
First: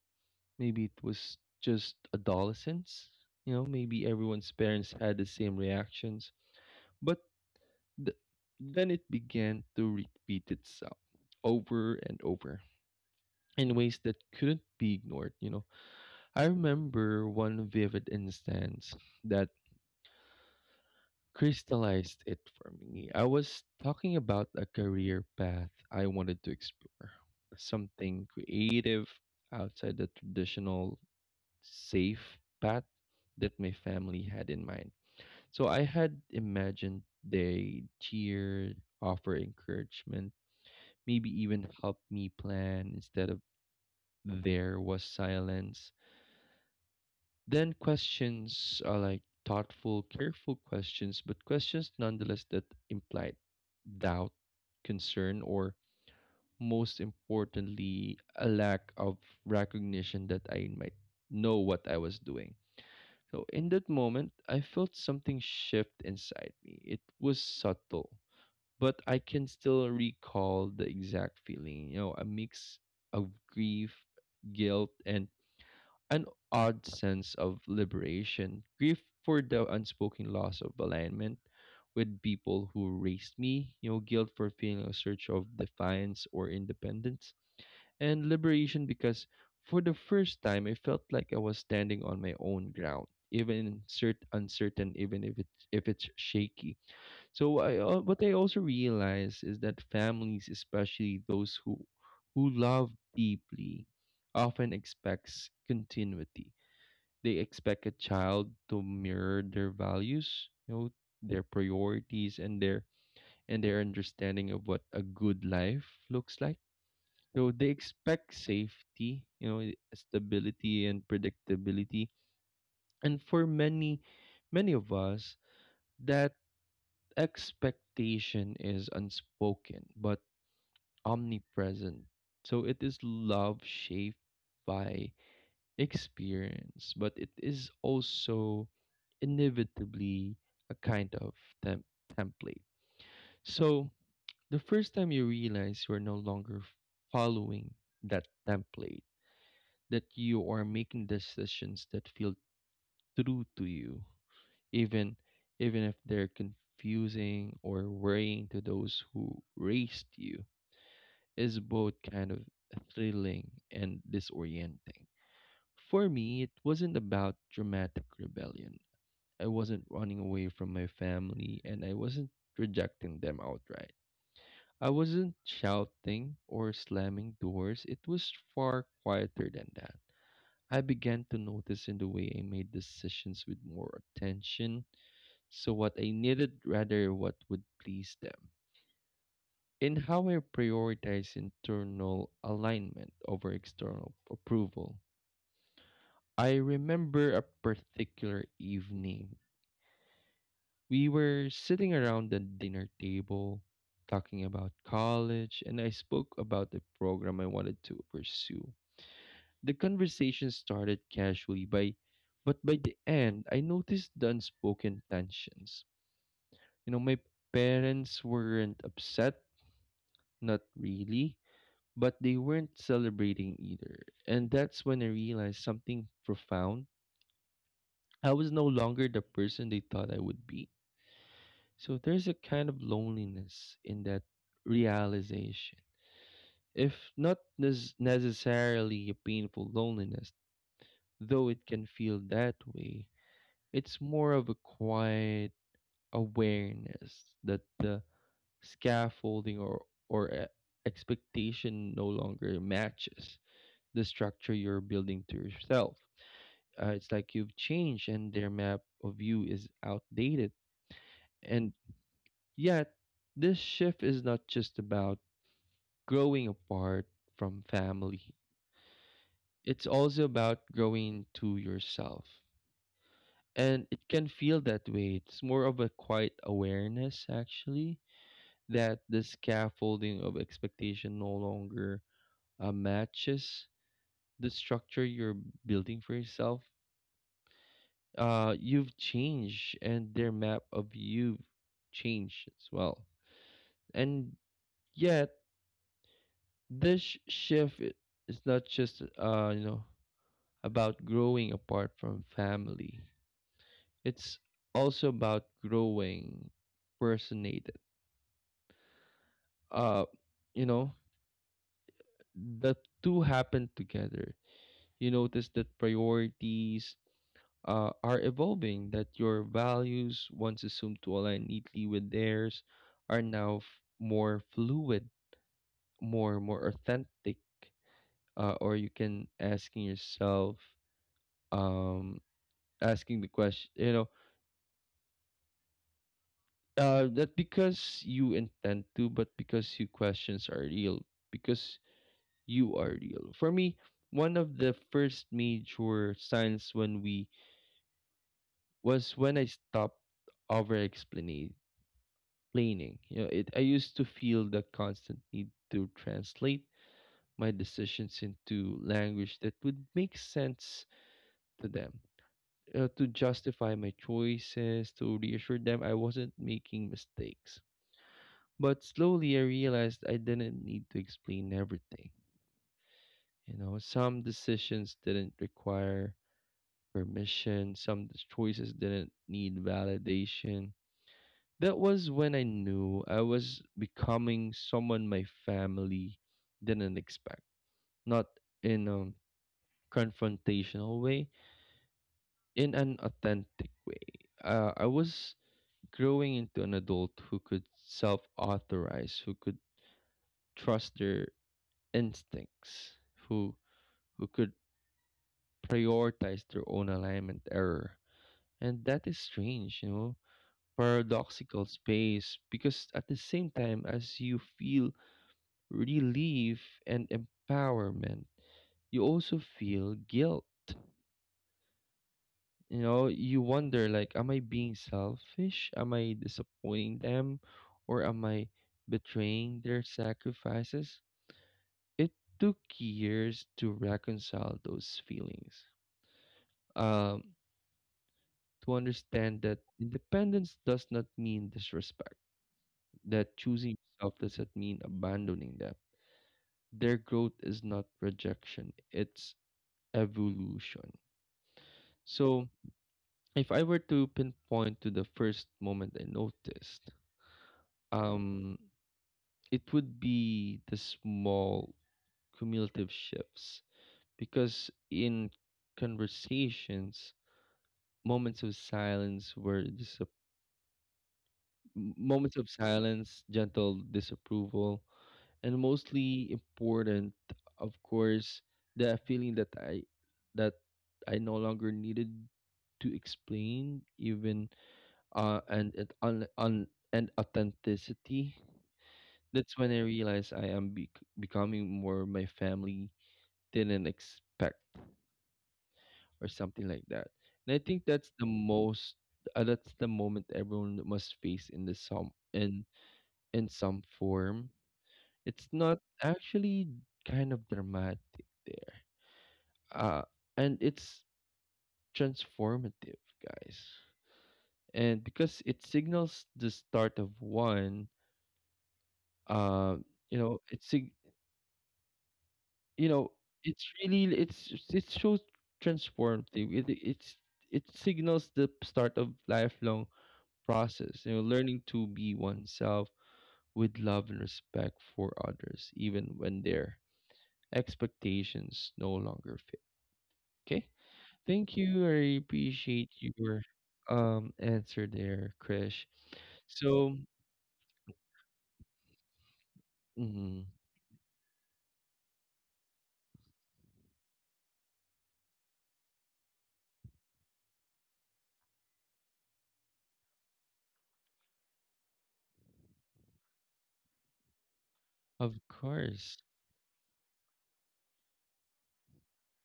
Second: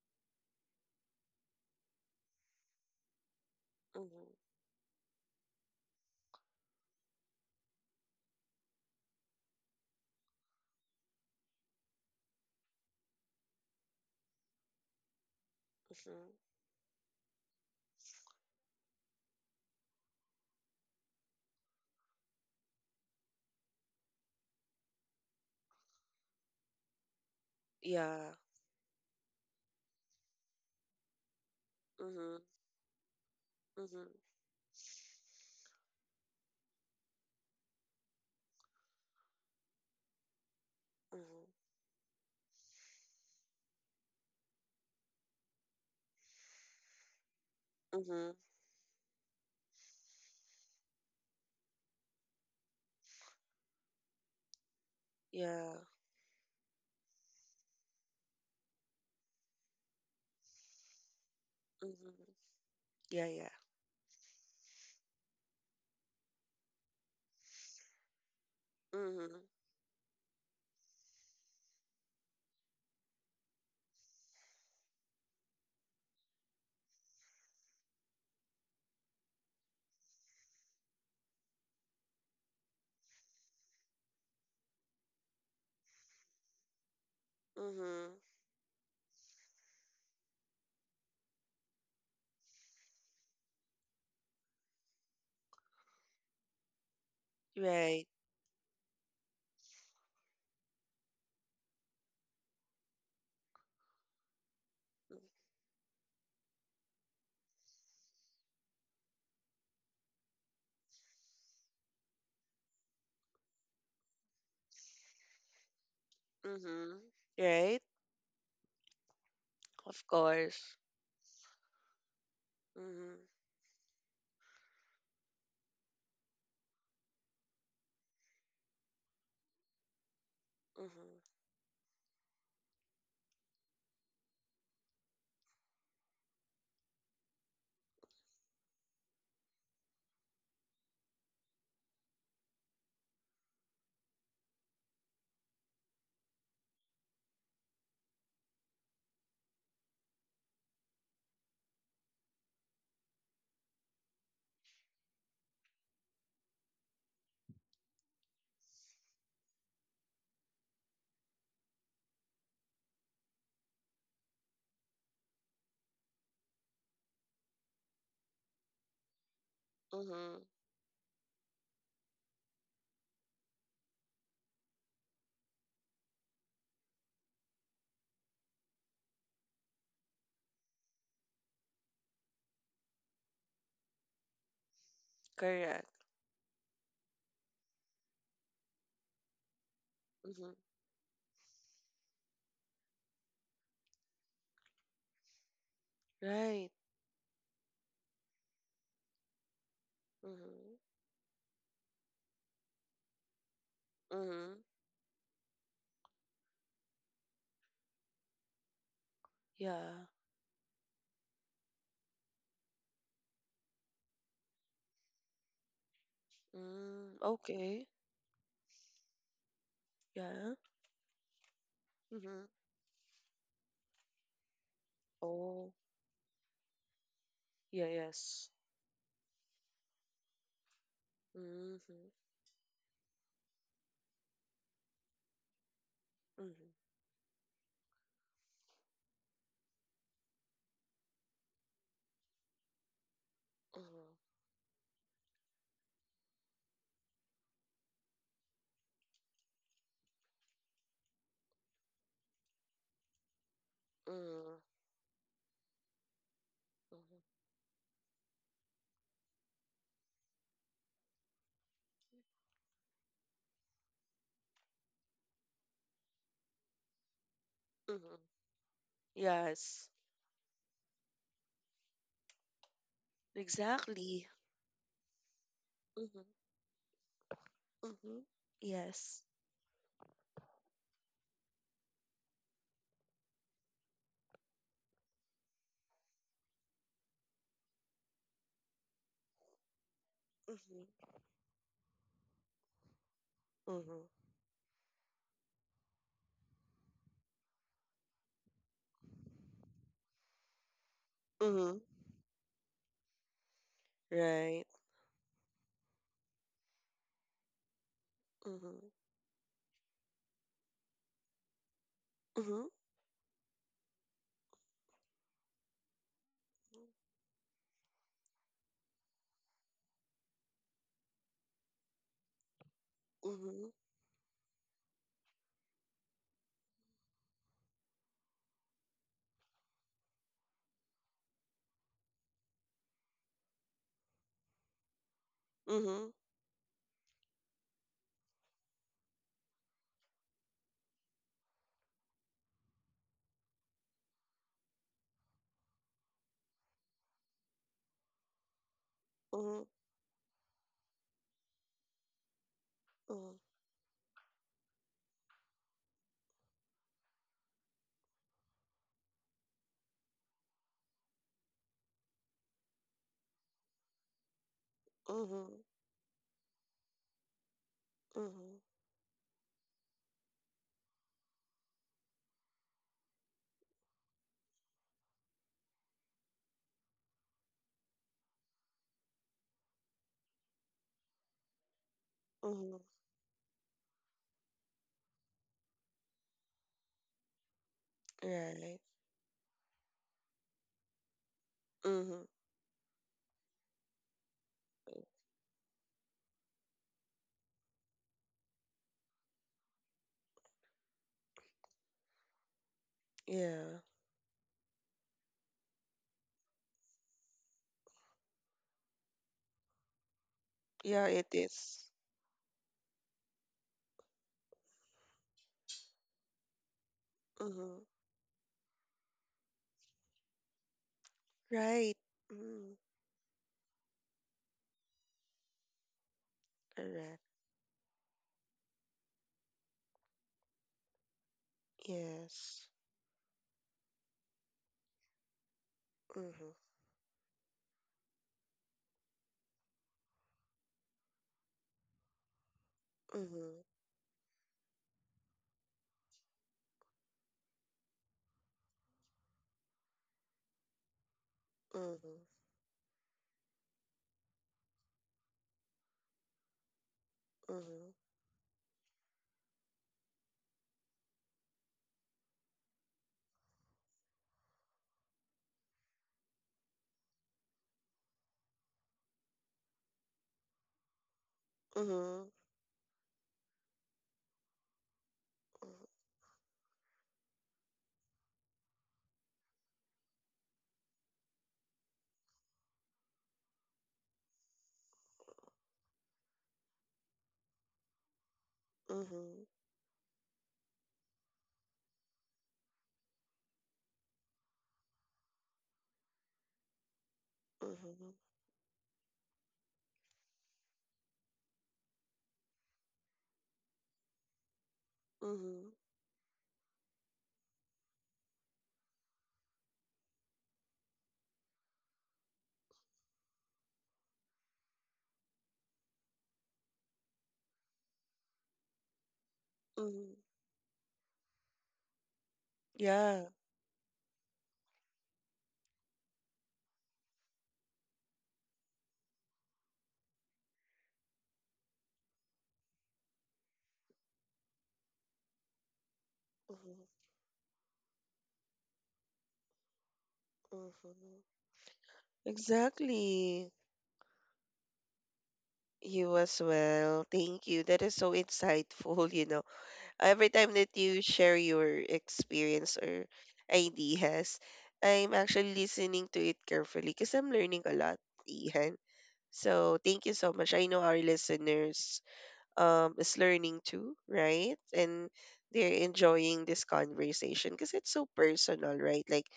S1: Maybe it was just adolescence. You know, maybe
S2: Mhm.
S1: everyone's parents had the same reactions. But th- then it began to repeat itself over and over in ways that couldn't be ignored. You know,
S2: Mhm.
S1: I remember one vivid instance that crystallized it for me. I was talking about a career path I wanted to explore, something
S2: Yeah.
S1: creative outside the traditional safe
S2: Mhm.
S1: path that my family
S2: Mhm.
S1: had in mind. So I had imagined they cheered, offer encouragement, maybe
S2: Mhm.
S1: even help me plan instead of there was silence. Then
S2: Mhm.
S1: questions are like thoughtful, careful questions, but questions nonetheless that implied doubt, concern, or
S2: Yeah.
S1: most importantly, a lack of recognition that I might know what I was
S2: Mhm.
S1: doing.
S2: Yeah.
S1: So
S2: Yeah.
S1: in that moment, I felt something shift inside me. It was subtle, but I can
S2: Mhm.
S1: still recall the exact feeling. You know, a mix of grief, guilt, and an odd sense of liberation. Grief for the unspoken loss of alignment with people who raised me, you know, guilt for feeling a search of defiance or independence,
S2: Mhm.
S1: and liberation because for the first time I felt like I was standing on my own ground, even uncertain, even if it's shaky. So I
S2: Right.
S1: What I also realize is that families, especially those who love deeply, often expects continuity. They expect a child to mirror their values, you know, their priorities and their understanding of what a good life looks like,
S2: Mhm.
S1: so they
S2: Right.
S1: expect safety, you know,
S2: Of course.
S1: stability and predictability. And
S2: Mhm.
S1: for many, many of us, that expectation is unspoken but
S2: Mhm.
S1: omnipresent. So it is love shaped by experience, but it is also inevitably a kind of temp- template. So the first time you realize you're no longer following that template, that you are making decisions that feel true to you, even even if they're confusing or worrying to those who raised you, is both kind of thrilling and disorienting. For me, it wasn't about dramatic rebellion. I wasn't running away
S2: Mhm.
S1: from my family, and I wasn't rejecting them outright. I wasn't shouting or slamming doors. It was far quieter than that. I began to notice in the way I made decisions with more attention, so
S2: Correct.
S1: what I needed rather what would please them, and how I
S2: Mhm.
S1: prioritize internal alignment over external approval. I
S2: Right.
S1: remember a particular evening.
S2: Mhm.
S1: We were sitting around the dinner table talking about
S2: Mhm.
S1: college, and I spoke about the program I wanted to pursue. The
S2: Yeah.
S1: conversation started casually, by but by the end I noticed the unspoken tensions. You know, my
S2: Mm. Okay.
S1: parents weren't upset, not
S2: Yeah.
S1: really, but they
S2: Mhm.
S1: weren't celebrating either. And that's when I realized
S2: Oh.
S1: something profound.
S2: Yeah.
S1: I was
S2: Yes.
S1: no longer the person they thought I would be. So
S2: Mhm.
S1: there's a kind of loneliness in that realization.
S2: Mhm.
S1: If not necessarily a painful loneliness, though it can feel that way, it's
S2: Mhm.
S1: more of a quiet awareness that the scaffolding or expectation no longer matches the structure
S2: Mhm.
S1: you're building to yourself. It's
S2: Mhm,
S1: like you've changed and their map of you is outdated. And yet, this shift is not just about growing apart from family.
S2: mhm.
S1: It's
S2: Yes,
S1: also about growing to yourself. And it can
S2: exactly.
S1: feel that way. It's more of a
S2: Mhm,
S1: quiet awareness, actually.
S2: mhm.
S1: That the
S2: Yes.
S1: scaffolding of expectation no longer matches the structure you're building for yourself. You've changed, and their map of
S2: Mhm,
S1: you changed as well.
S2: mhm,
S1: And yet, this shift is not just about growing
S2: mhm.
S1: apart from family. It's
S2: Right.
S1: also about growing personated.
S2: Mhm,
S1: Uh, you know,
S2: mhm,
S1: the two happen together. You notice that priorities are evolving, that your values, once assumed to align neatly with theirs, are now
S2: mhm,
S1: more fluid, more authentic. Or you can asking yourself, um, asking the question,
S2: mhm,
S1: not because you intend to, but because your questions are real, because you are real. For me, one of the first major signs when we was when I
S2: mhm,
S1: stopped over explaining. You know, it I used to feel the constant need to translate my decisions into language that would make sense to them, to justify my choices, to reassure
S2: mhm,
S1: them I wasn't making mistakes.
S2: mhm, mhm,
S1: But slowly I realized I didn't need to explain everything. You know, some decisions didn't require permission, some choices didn't need validation. That was when I
S2: mhm.
S1: knew I was becoming someone my family didn't expect. Not
S2: Right.
S1: in a confrontational way,
S2: Mhm.
S1: in an authentic way. I was growing into an adult who could self authorize, who could trust their instincts, who
S2: Yeah.
S1: who could prioritize their own alignment error. And that is strange, you know,
S2: Yeah, it
S1: paradoxical
S2: is.
S1: space, because at the same time as you feel relief and
S2: Mm-hmm.
S1: empowerment, you also feel guilt.
S2: Right. Mm-hmm.
S1: You know, you wonder, like, am I being selfish? Am I disappointing
S2: Correct.
S1: them? Or am I betraying their sacrifices? It took
S2: Yes.
S1: years to reconcile those feelings,
S2: Mm-hmm.
S1: um to understand that independence does not mean disrespect, that
S2: Mm-hmm.
S1: choosing yourself doesn't mean abandoning them. Their growth is not rejection, it's evolution.
S2: Mm-hmm.
S1: So if I were to pinpoint to the first moment I noticed, um, it would be the small cumulative shifts, because in conversations, moments of silence were disap-
S2: Mm-hmm.
S1: moments of silence, gentle disapproval, and mostly important, of course, the feeling that that I no longer needed to explain, even, and it on and authenticity.
S2: Mm-hmm. Mm-hmm.
S1: That's when I realized I am becoming more my family didn't expect, or something like that. And I think that's the moment everyone must face in the some in some form. It's
S2: Mm-hmm.
S1: not actually kind of dramatic there. Uh and it's transformative, guys. And because it signals the start of one, uh you
S2: Mm-hmm.
S1: know it's you know
S2: Yeah.
S1: it's really it's it shows transformative. it, it's it signals the start of lifelong process. You know, learning to be oneself with love and respect for others even when their
S2: Hmm.
S1: expectations no longer fit. Okay.
S2: Hmm.
S1: Thank you, I appreciate your
S2: Exactly.
S1: answer there, Krish.
S2: You as
S1: So,
S2: well. Thank you. That is so insightful, you know. Every
S1: mhm.
S2: time that you share your experience or ideas, I'm actually listening to it carefully because I'm learning a lot, Ihan. So thank you so much. I know our listeners is learning too, right? And
S1: Of
S2: they're
S1: course.
S2: enjoying this conversation because it's so personal, right? Like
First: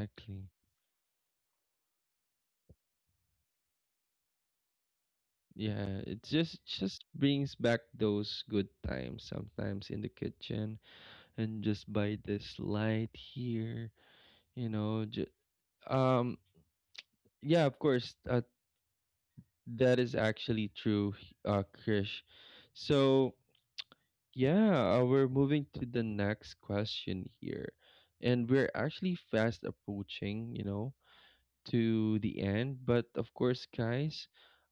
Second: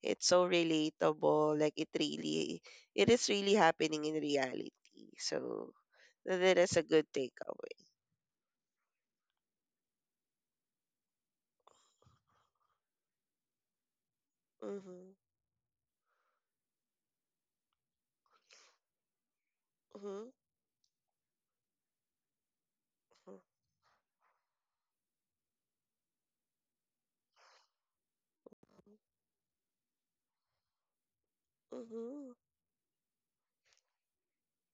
S2: it's so relatable. Like it really, it is really happening in reality. So
S1: Yeah, it
S2: that
S1: just
S2: is a
S1: just
S2: good
S1: brings
S2: takeaway.
S1: back those good times sometimes in the kitchen and just by this light here, you know,
S2: Mm-hmm.
S1: um yeah, of course, that is
S2: Mm-hmm.
S1: actually true, Krish. So, yeah, we're moving to the next question here. And we're actually fast approaching, you know, to
S2: Mm-hmm.
S1: the end. But of course, guys,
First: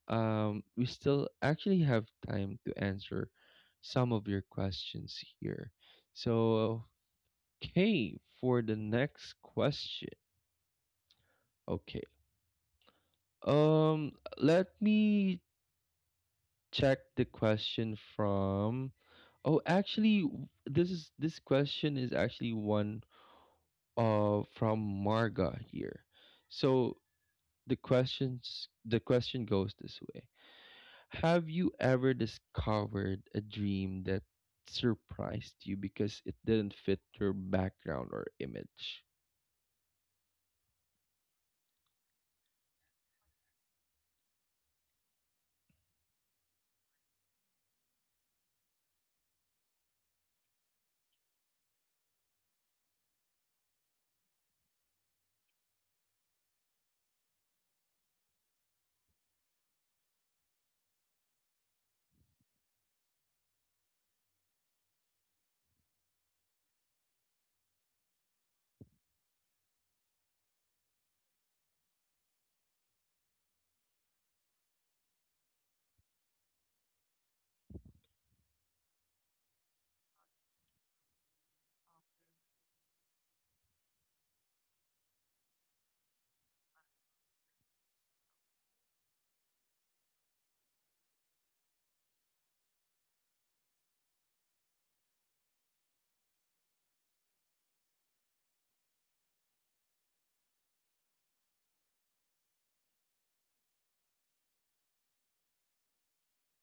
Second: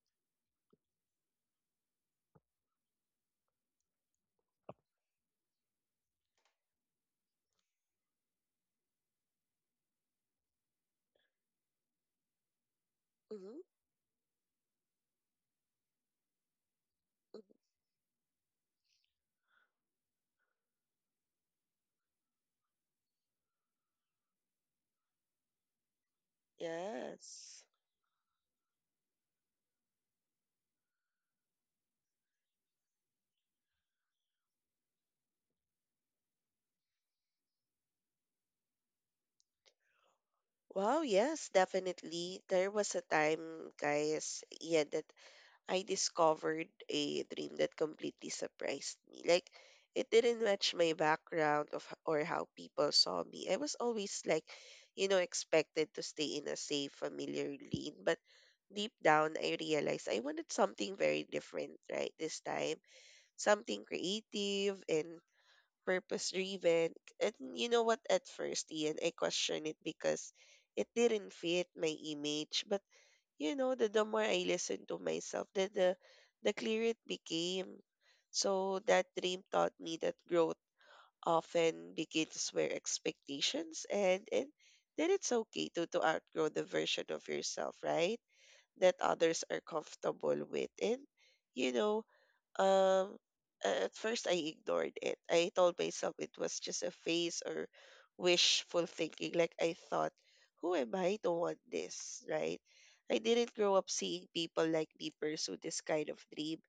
S1: we still actually have time to answer some of your questions here. So, okay, for the next question. Okay.
S2: Mm-hmm.
S1: Um, Let me check the question from. Oh, actually, this question is actually one from Marga here. So,
S2: Yes.
S1: the question goes this way. Have you ever discovered a dream that surprised you because it didn't fit your background or image?
S2: Wow, yes, definitely. There was a time, guys, yeah, that I discovered a dream that completely surprised me. Like, it didn't match my background or how people saw me. I was always like, you know, expected to stay in a safe, familiar lane, but deep down I realized I wanted something very different, right? This time, something creative and purpose driven. And you know what? At first, Ian, I questioned it because it didn't fit my image, but you know, the more I listened to myself, the clearer it became. So that dream taught me that growth often begins where expectations end, and then it's okay to outgrow the version of yourself, right? That others are comfortable with. And, you know, um at first I ignored it. I told myself it was just a phase or wishful thinking. Like I thought, who am I to want this, right? I didn't grow up seeing people like me pursue this kind of dream.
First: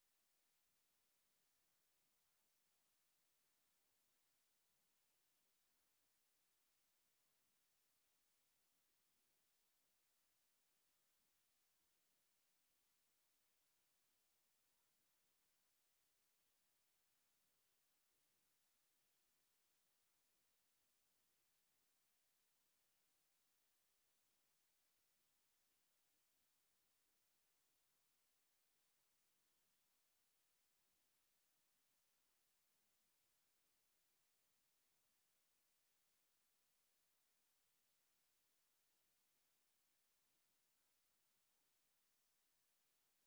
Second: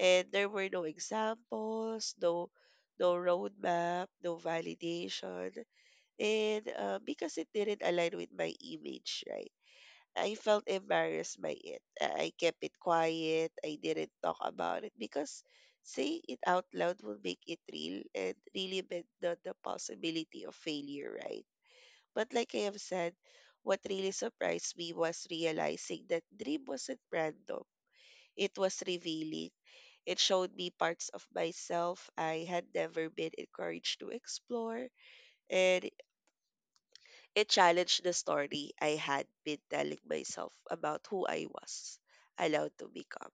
S2: And there were no examples, no roadmap, no validation. And because it didn't align with my image, right? I felt embarrassed by it. I kept it quiet. I didn't talk about it because saying it out loud will make it real and really meant not the possibility of failure, right? But like I have said, what really surprised me was realizing that dream wasn't random. It was revealing. It showed me parts of myself I had never been encouraged to explore. And it challenged the story I had been telling myself about who I was allowed to become.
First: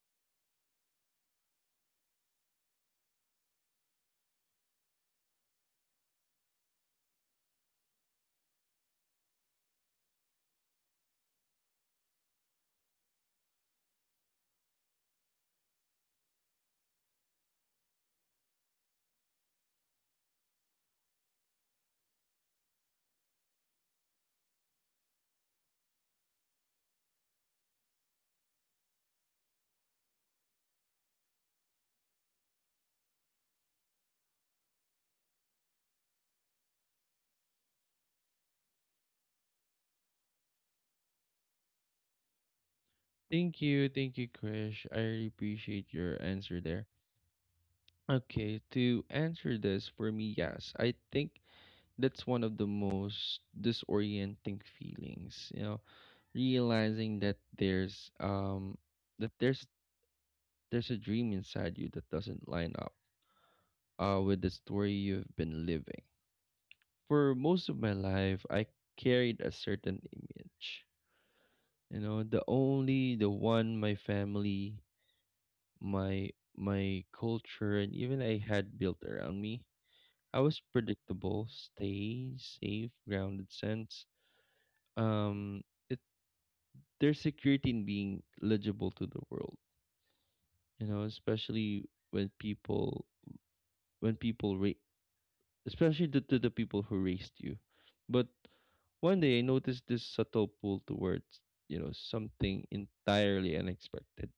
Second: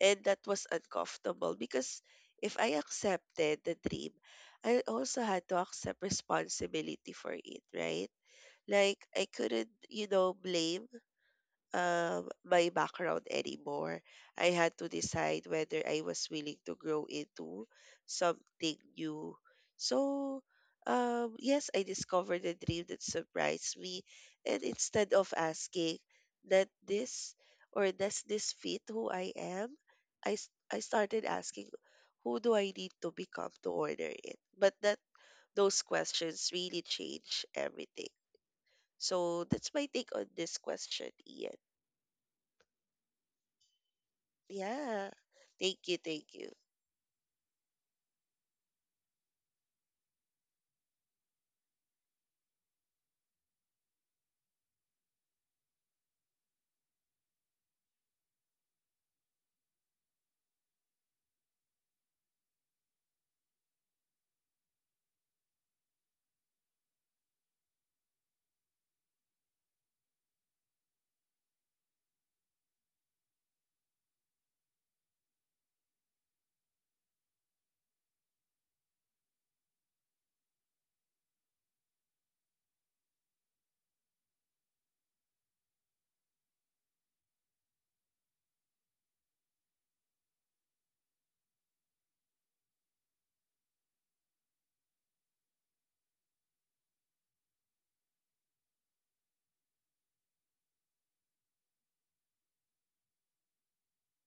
S2: And that was uncomfortable because if I accepted the dream, I also had to accept responsibility for it, right? Like I couldn't, you know, blame my background anymore. I had to decide whether I was willing to grow into something new. So, yes, I discovered a dream that surprised me. And instead of asking that this or does this fit who I am, I started asking who do I need to become to order it. But that those questions really change everything. So that's my take on this question, Ian.
S1: Thank you, Krish. I
S2: Yeah.
S1: really
S2: Thank you,
S1: appreciate
S2: thank
S1: your
S2: you.
S1: answer there. Okay, to answer this for me, yes, I think that's one of the most disorienting feelings. You know, realizing that there's a dream inside you that doesn't line up with the story you've been living. For most of my life, I carried a certain image. You know, the one my family, my my culture, and even I had built around me. I was predictable, stay safe, grounded sense. Um, it There's security in being legible to the world. You know, especially when people when people rate especially the, to the people who raised you. But one day I noticed this subtle pull towards, you know, something entirely unexpected.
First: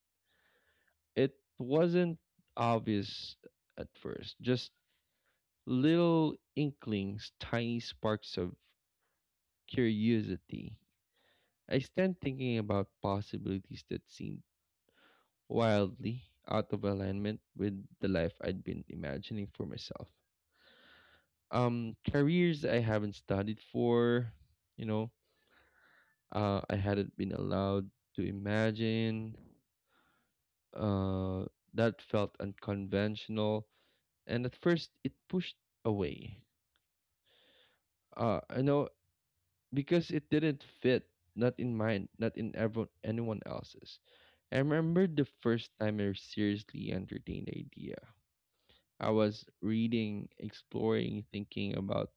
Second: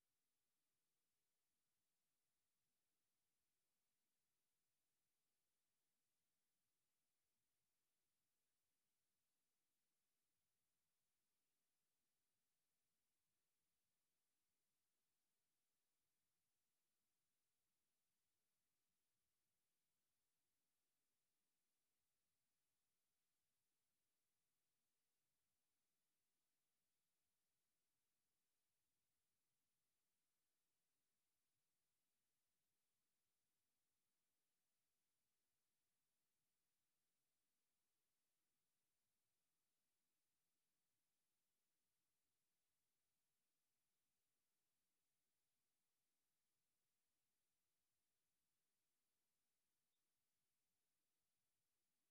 S1: It wasn't obvious at first, just little inklings, tiny sparks of curiosity. I stand thinking about possibilities that seemed wildly out of alignment with the life I'd been imagining for myself. Careers I haven't studied for, you know, I hadn't been allowed to imagine. Uh, that felt unconventional, and at first it pushed away. I know because it didn't fit, not in mine, not in everyone, anyone else's. I remember the first time I seriously entertained the idea. I was reading, exploring, thinking about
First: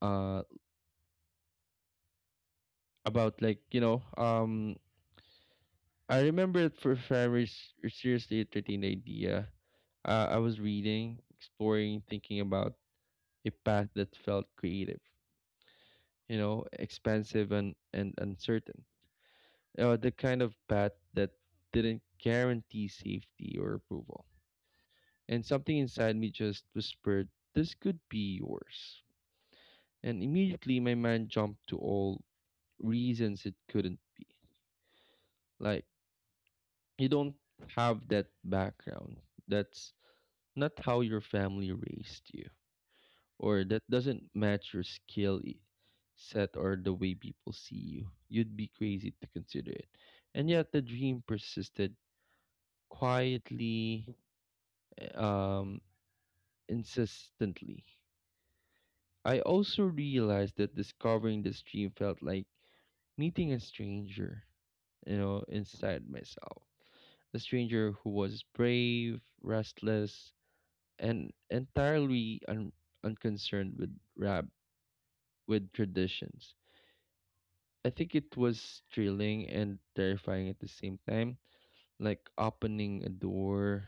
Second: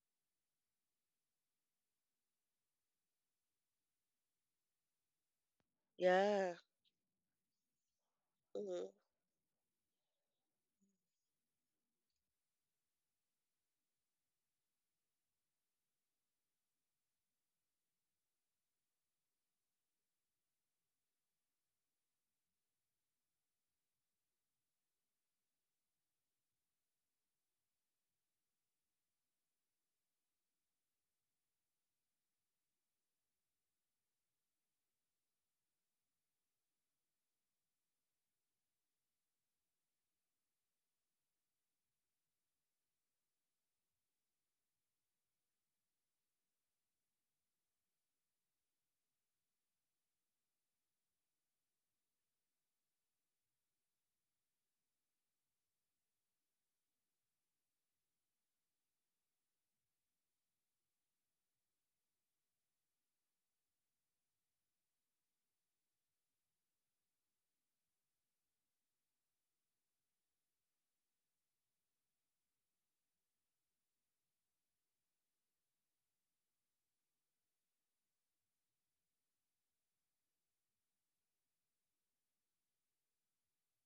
S1: uh about like you know um I
S2: Yeah.
S1: remember it for very s- Seriously a 13
S2: Mm-hmm.
S1: idea. I was reading, exploring, thinking about a path that felt creative, you know, expansive and uncertain. The kind of path that didn't guarantee safety or approval. And something inside me just whispered, this could be yours. And immediately my mind jumped to all reasons it couldn't be. Like, you don't have that background. That's not how your family raised you, or that doesn't match your skill set or the way people see you. You'd be crazy to consider it, and yet the dream persisted, quietly, um insistently. I also realized that discovering this dream felt like meeting a stranger, you know, inside myself. A stranger who was brave, restless, and entirely unconcerned with rab with traditions. I think it was thrilling and terrifying at the same time, like opening a door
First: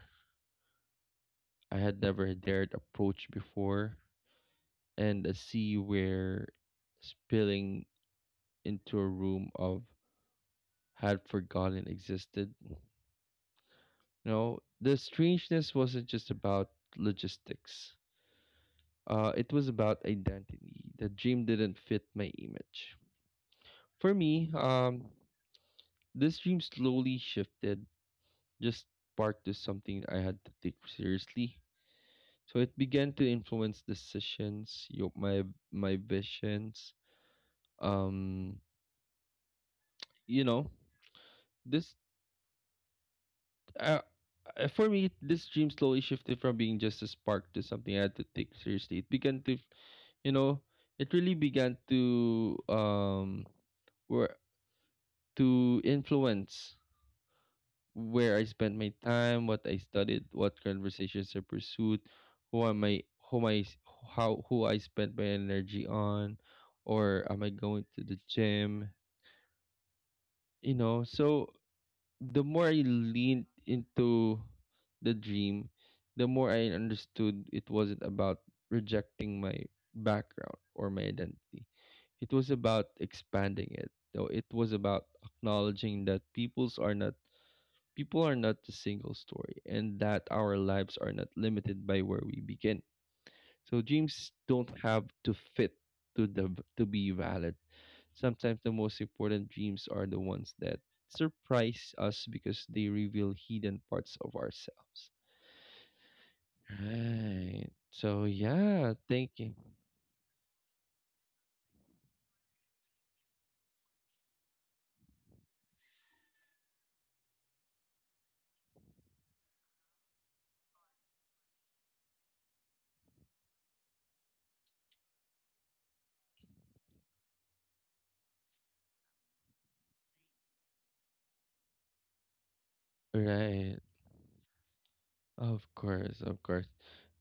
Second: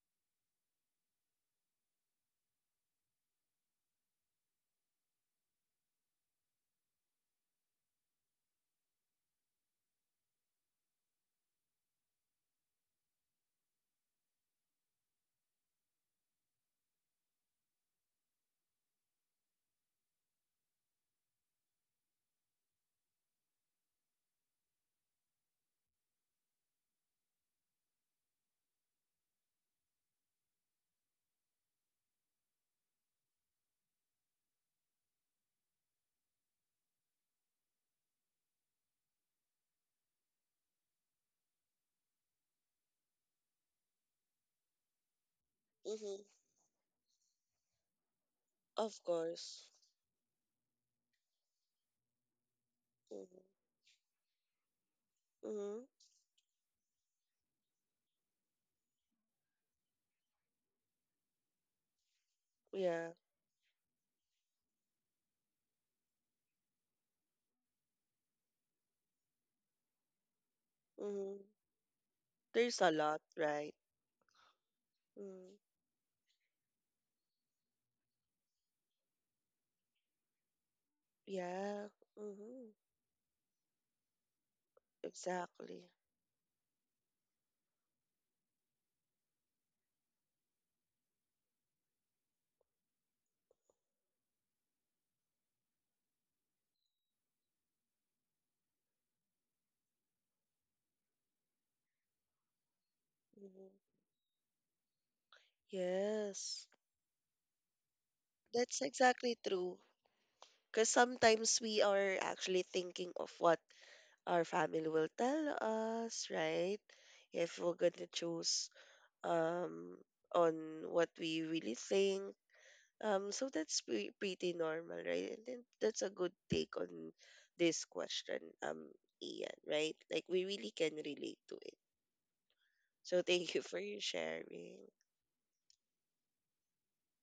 S1: I had never dared approach before, and a sea where spilling into a room of had forgotten existed. No, the strangeness wasn't just about logistics. It was about identity. The dream didn't fit my image. For me, this dream slowly shifted just sparked is something I had to take seriously. So it began to influence decisions, you my my visions. Um, you know, this uh, for me, this dream slowly
S2: Mm-hmm.
S1: shifted from being just a spark to something I had to take seriously.
S2: Of
S1: It began to,
S2: course.
S1: you know, it really began to,
S2: Mm-hmm.
S1: were to
S2: Mm-hmm.
S1: influence where I spent my time, what I studied, what conversations I pursued, who am I,
S2: Yeah.
S1: who I, how, who I spent my energy on, or am I going to the gym? You know,
S2: Mm-hmm.
S1: so the more
S2: There's
S1: I
S2: a lot,
S1: leaned
S2: right?
S1: into the
S2: Mm-hmm.
S1: dream, the more I understood it wasn't about rejecting my background or my identity.
S2: Yeah.
S1: It was
S2: Mm-hmm.
S1: about expanding it. So it was about
S2: Exactly.
S1: acknowledging that people are not a single story, and that our lives are not limited by where we begin. So dreams don't have to fit to the to be valid. Sometimes the most important dreams are the ones that surprise us because they reveal
S2: Mm-hmm.
S1: hidden parts of ourselves.
S2: Yes.
S1: Right. So
S2: That's
S1: yeah, thank
S2: exactly
S1: you.
S2: true. Because sometimes we are actually thinking of what our family will tell us, right? If we're going to choose um on what we really think. So that's pretty normal, right? And then that's a good take on this question, Ian, right? Like we really can relate to it. So thank you for
S1: Right.
S2: your sharing.
S1: Of course, of course.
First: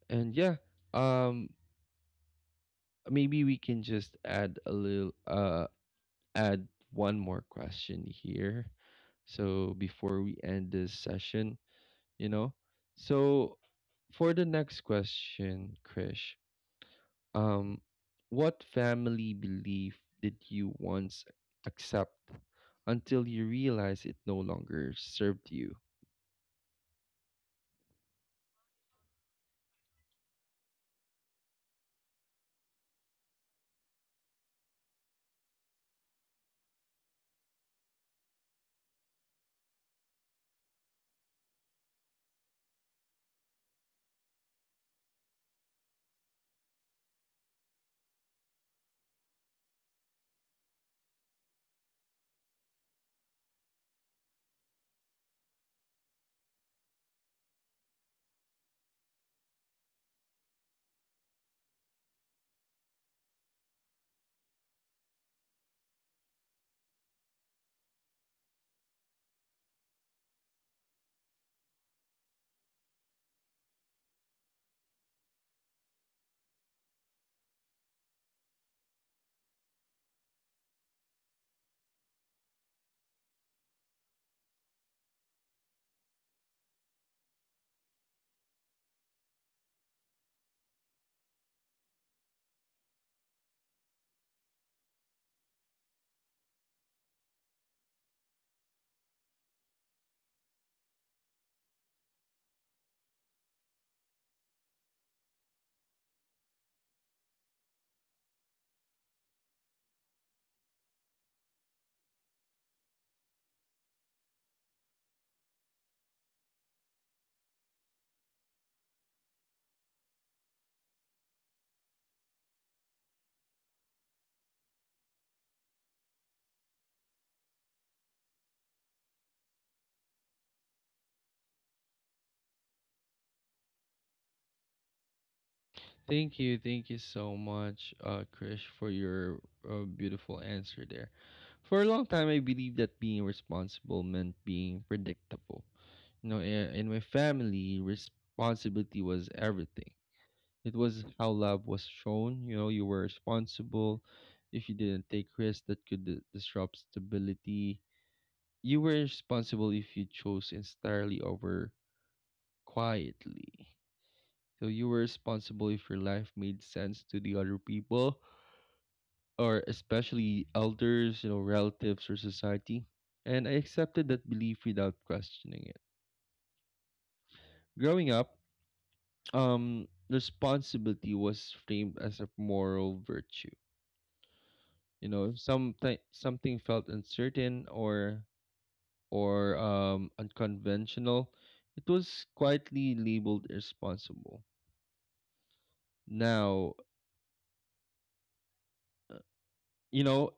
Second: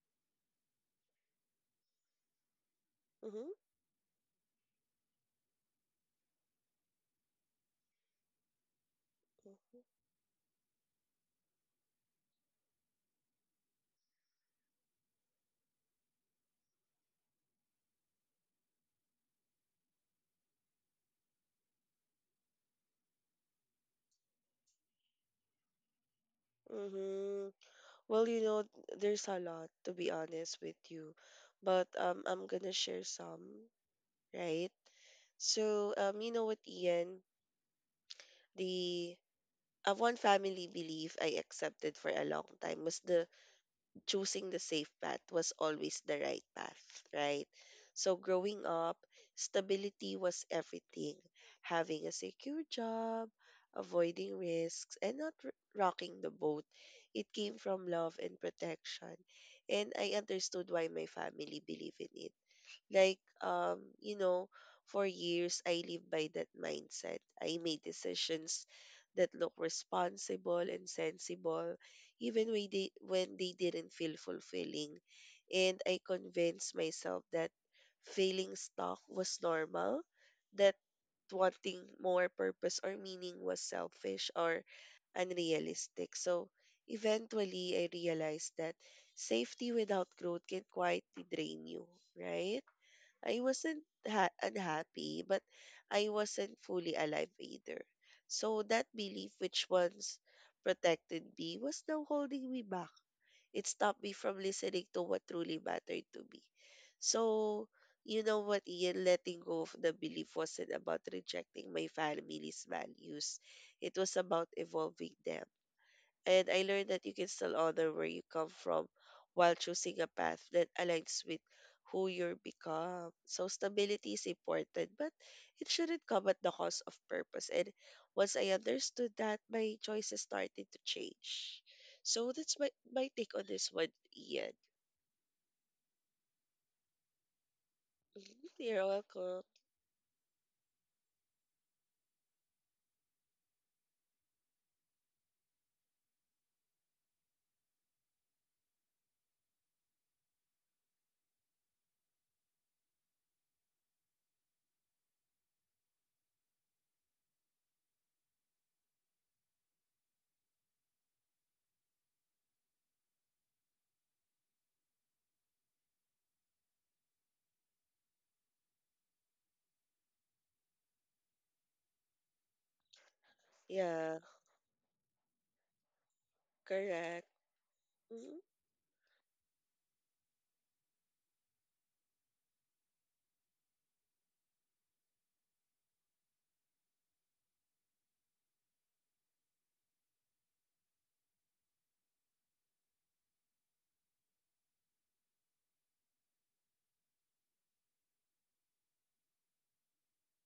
S1: And yeah, um maybe
S2: Mm-hmm.
S1: we can just add a little add one more question here. So before we end this session, you know. So for the next question, Krish, um, what family belief did you once accept until you realized it no longer served you?
S2: Mm-hmm. Well, you know, there's a lot to be honest with you, but I'm gonna share some, right? So you know what, Ian, the one family belief I accepted for a long time was the choosing the safe path was always the right path, right? So growing up, stability was everything. Having a secure job, avoiding risks, and not rocking the boat. It came from love and protection. And I understood why my family believed in it. Like, you know, for years I lived by that mindset. I made decisions that look responsible and sensible, even when they didn't feel fulfilling. And I convinced myself that feeling stuck was normal, that wanting more purpose or meaning was selfish or unrealistic. So eventually, I realized that safety without growth can quietly drain you, right? I wasn't unhappy, but I wasn't fully alive either. So that belief, which once protected me, was now holding me back. It stopped me from listening to what truly mattered to me. So, you know what, Ian, letting go of the belief wasn't about rejecting my family's values. It was about evolving them and I learned that you can still honor where you come from while choosing a path that aligns with who you are become. So stability is important, but it shouldn't come at the cost of purpose. And once I understood that, my choices started to change. So that's my take on this one, Ian.
S1: Thank you, thank you so much,
S2: Mhm. You're
S1: Krish, for
S2: welcome.
S1: your beautiful answer there. For a long time, I believed that being responsible meant being predictable. You know, in my family, responsibility was everything. It was how love was shown. You know, you were responsible. If you didn't take risks that could disrupt stability, you were responsible if you chose entirely over quietly. So you were responsible if your life made sense to the other people, or especially elders, you know, relatives or society. And I accepted
S2: Yeah,
S1: that belief without questioning it.
S2: correct.
S1: Growing
S2: Hmm.
S1: up, responsibility was framed as a moral virtue. You know, something felt uncertain or unconventional, it was quietly labeled irresponsible. Now, you know,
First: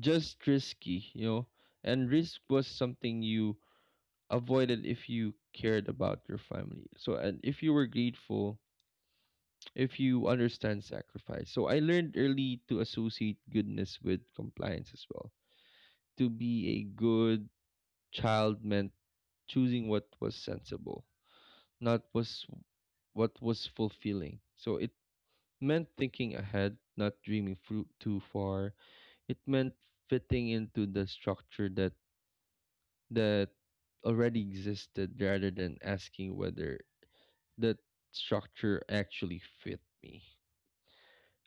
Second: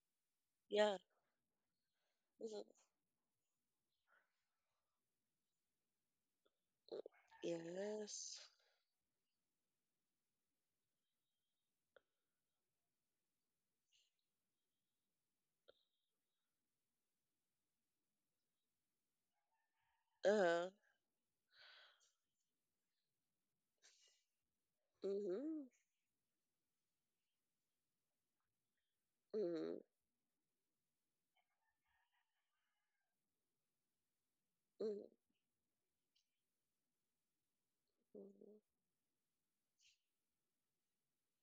S1: just
S2: Yeah.
S1: risky, you know. And risk
S2: Mhm.
S1: was something you avoided if you cared about your family. So, and if you were
S2: Yes.
S1: grateful, if you understand sacrifice. So I learned early to associate goodness with compliance as well. To be a good child meant choosing what was
S2: Uh-huh.
S1: sensible, not was what was fulfilling. So it
S2: Mm-hmm.
S1: meant thinking ahead, not dreaming too far. It meant
S2: Mm-hmm.
S1: fitting into the structure that that already existed, rather than asking whether that
S2: Mm-hmm.
S1: structure actually fit me.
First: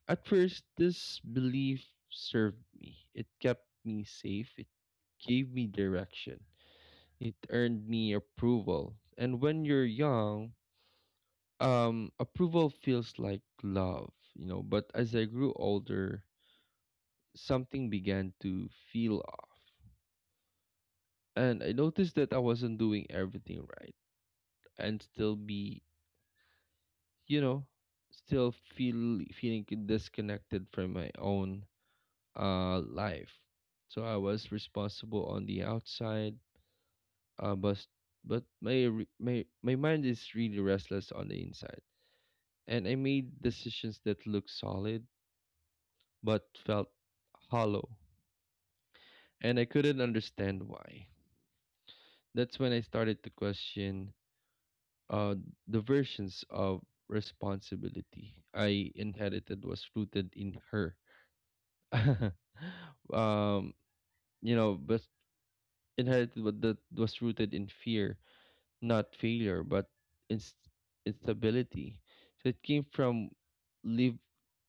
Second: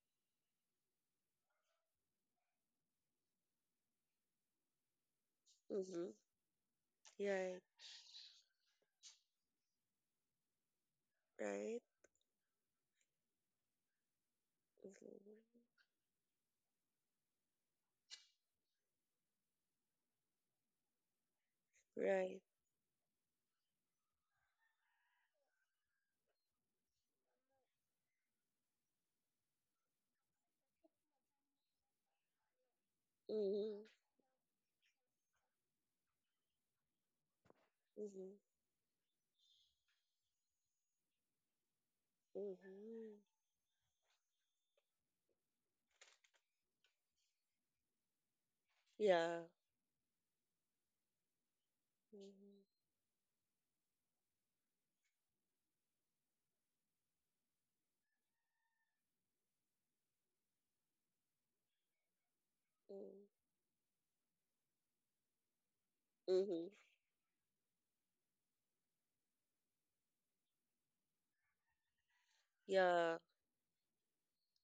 S1: At first, this belief served me. It kept me safe. It gave me
S2: Mm-hmm.
S1: direction. It
S2: Right.
S1: earned me approval. And when you're young,
S2: Right.
S1: approval feels like love, you know. But as I grew
S2: Mhm.
S1: older, something began to feel off, and I noticed that I
S2: Right.
S1: wasn't doing everything right and still be, you know, still feeling disconnected from my own life.
S2: Mhm.
S1: So I was responsible on the outside, uh but
S2: Mhm.
S1: but my re- my mind is really restless on the inside, and I
S2: Mhm.
S1: made decisions that looked solid but felt hollow,
S2: Yeah.
S1: and I couldn't understand why. That's
S2: Mhm.
S1: when I started to question uh, the versions of responsibility I inherited was rooted in her.
S2: Mhm.
S1: um, you know, but inherited what
S2: Mhm.
S1: that was rooted in fear, not failure, but inst- instability. So it came
S2: Yeah.
S1: from live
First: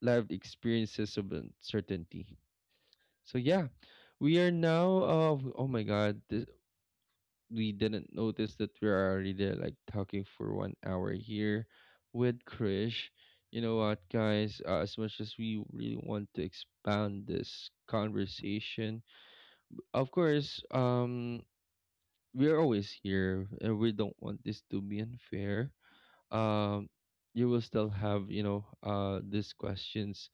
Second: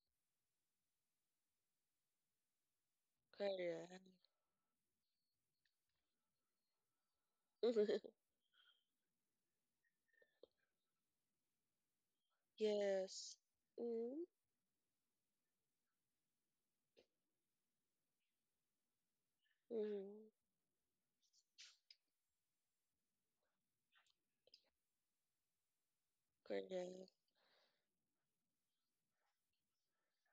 S1: lived experiences of uncertainty. So yeah,
S2: Correct.
S1: we are now. Oh my God, this, we didn't notice that we're already there, like talking for 1 hour here with Krish.
S2: Yes.
S1: You know what,
S2: Mhm.
S1: guys? As much as we really want to expand this conversation, of
S2: Mhm.
S1: course, we're always here, and we don't want this to be unfair. Um,
S2: Correct.
S1: you will still have, you know, these questions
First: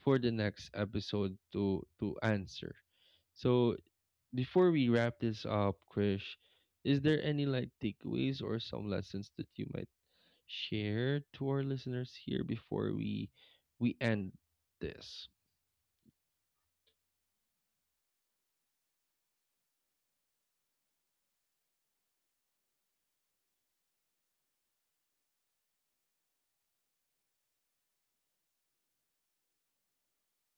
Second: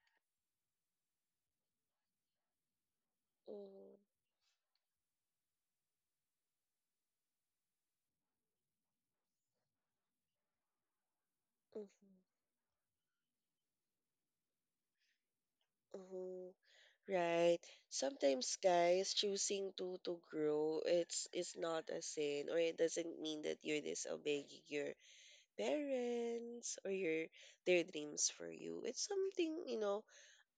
S1: for the next episode to answer. So
S2: Mhm.
S1: before we wrap this up, Krish, is there any like takeaways or some lessons that you might share to our
S2: Mhm.
S1: listeners here before we end this
S2: Mhm. Right. Sometimes, guys, choosing to grow, it's not a sin, or it doesn't mean that you're disobeying your parents or your their dreams for you. It's something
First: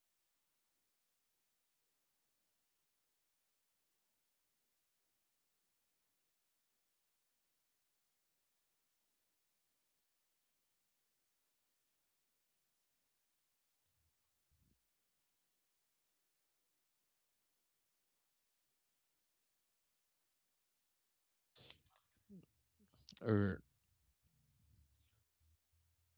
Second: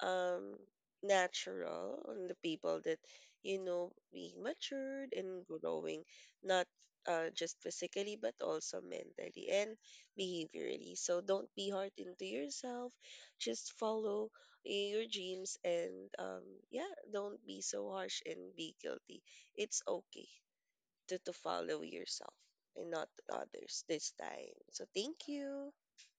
S2: um natural on the people that being matured and growing, not just physically but also mentally and behaviorally. So don't be hard into yourself, just follow your dreams, and um yeah, don't be so harsh and be guilty. It's okay to follow yourself and not
S1: or.
S2: others this time, so thank you.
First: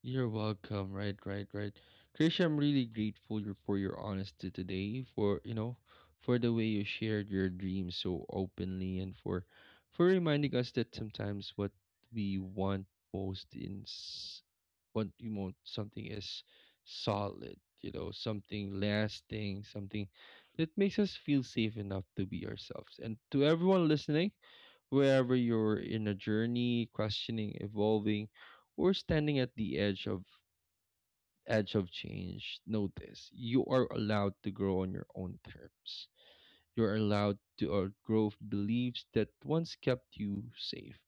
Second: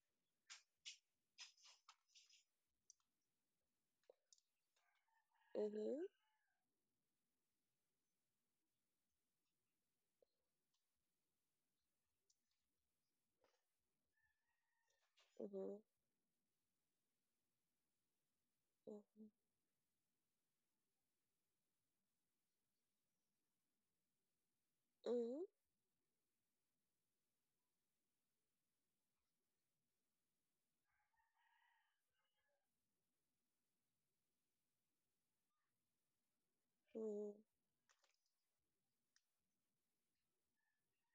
S1: You're welcome. Right, right, right. Krisha, I'm really grateful for your honesty today, for you know,
S2: Mm-hmm,
S1: for the way you shared your dreams so openly, and for reminding us that sometimes what we want most in s- what we want
S2: mm-hmm,
S1: something is solid, you know, something
S2: mm-hmm,
S1: lasting, something that makes us feel safe enough to be ourselves. And to everyone listening. Wherever
S2: mm-hmm,
S1: you're in a journey, questioning, evolving, or standing at the edge of change, notice you are allowed to grow on your own terms. You're
S2: mm-hmm,
S1: allowed to outgrow beliefs that once kept you safe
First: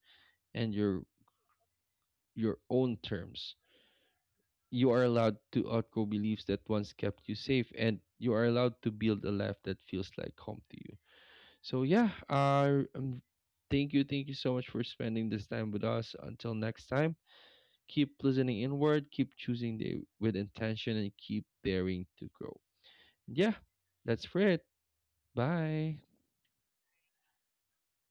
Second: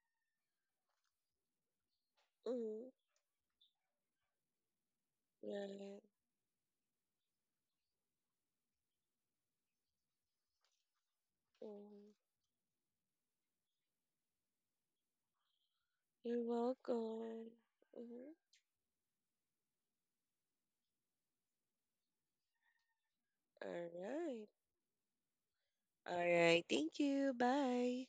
S1: and your own
S2: mm-hmm.
S1: terms. You are allowed to
S2: Right.
S1: outgrow beliefs that once kept you safe and you are allowed to build a life that feels like home to you. So yeah,
S2: Mhm.
S1: thank you so much for spending this time with us.
S2: You're
S1: Until next time,
S2: welcome.
S1: keep
S2: Mhm.
S1: listening inward, keep choosing the, with intention, and keep daring to grow. Yeah,
S2: All
S1: that's for
S2: right.
S1: it. Bye.
S2: All right. Thank you. Bye.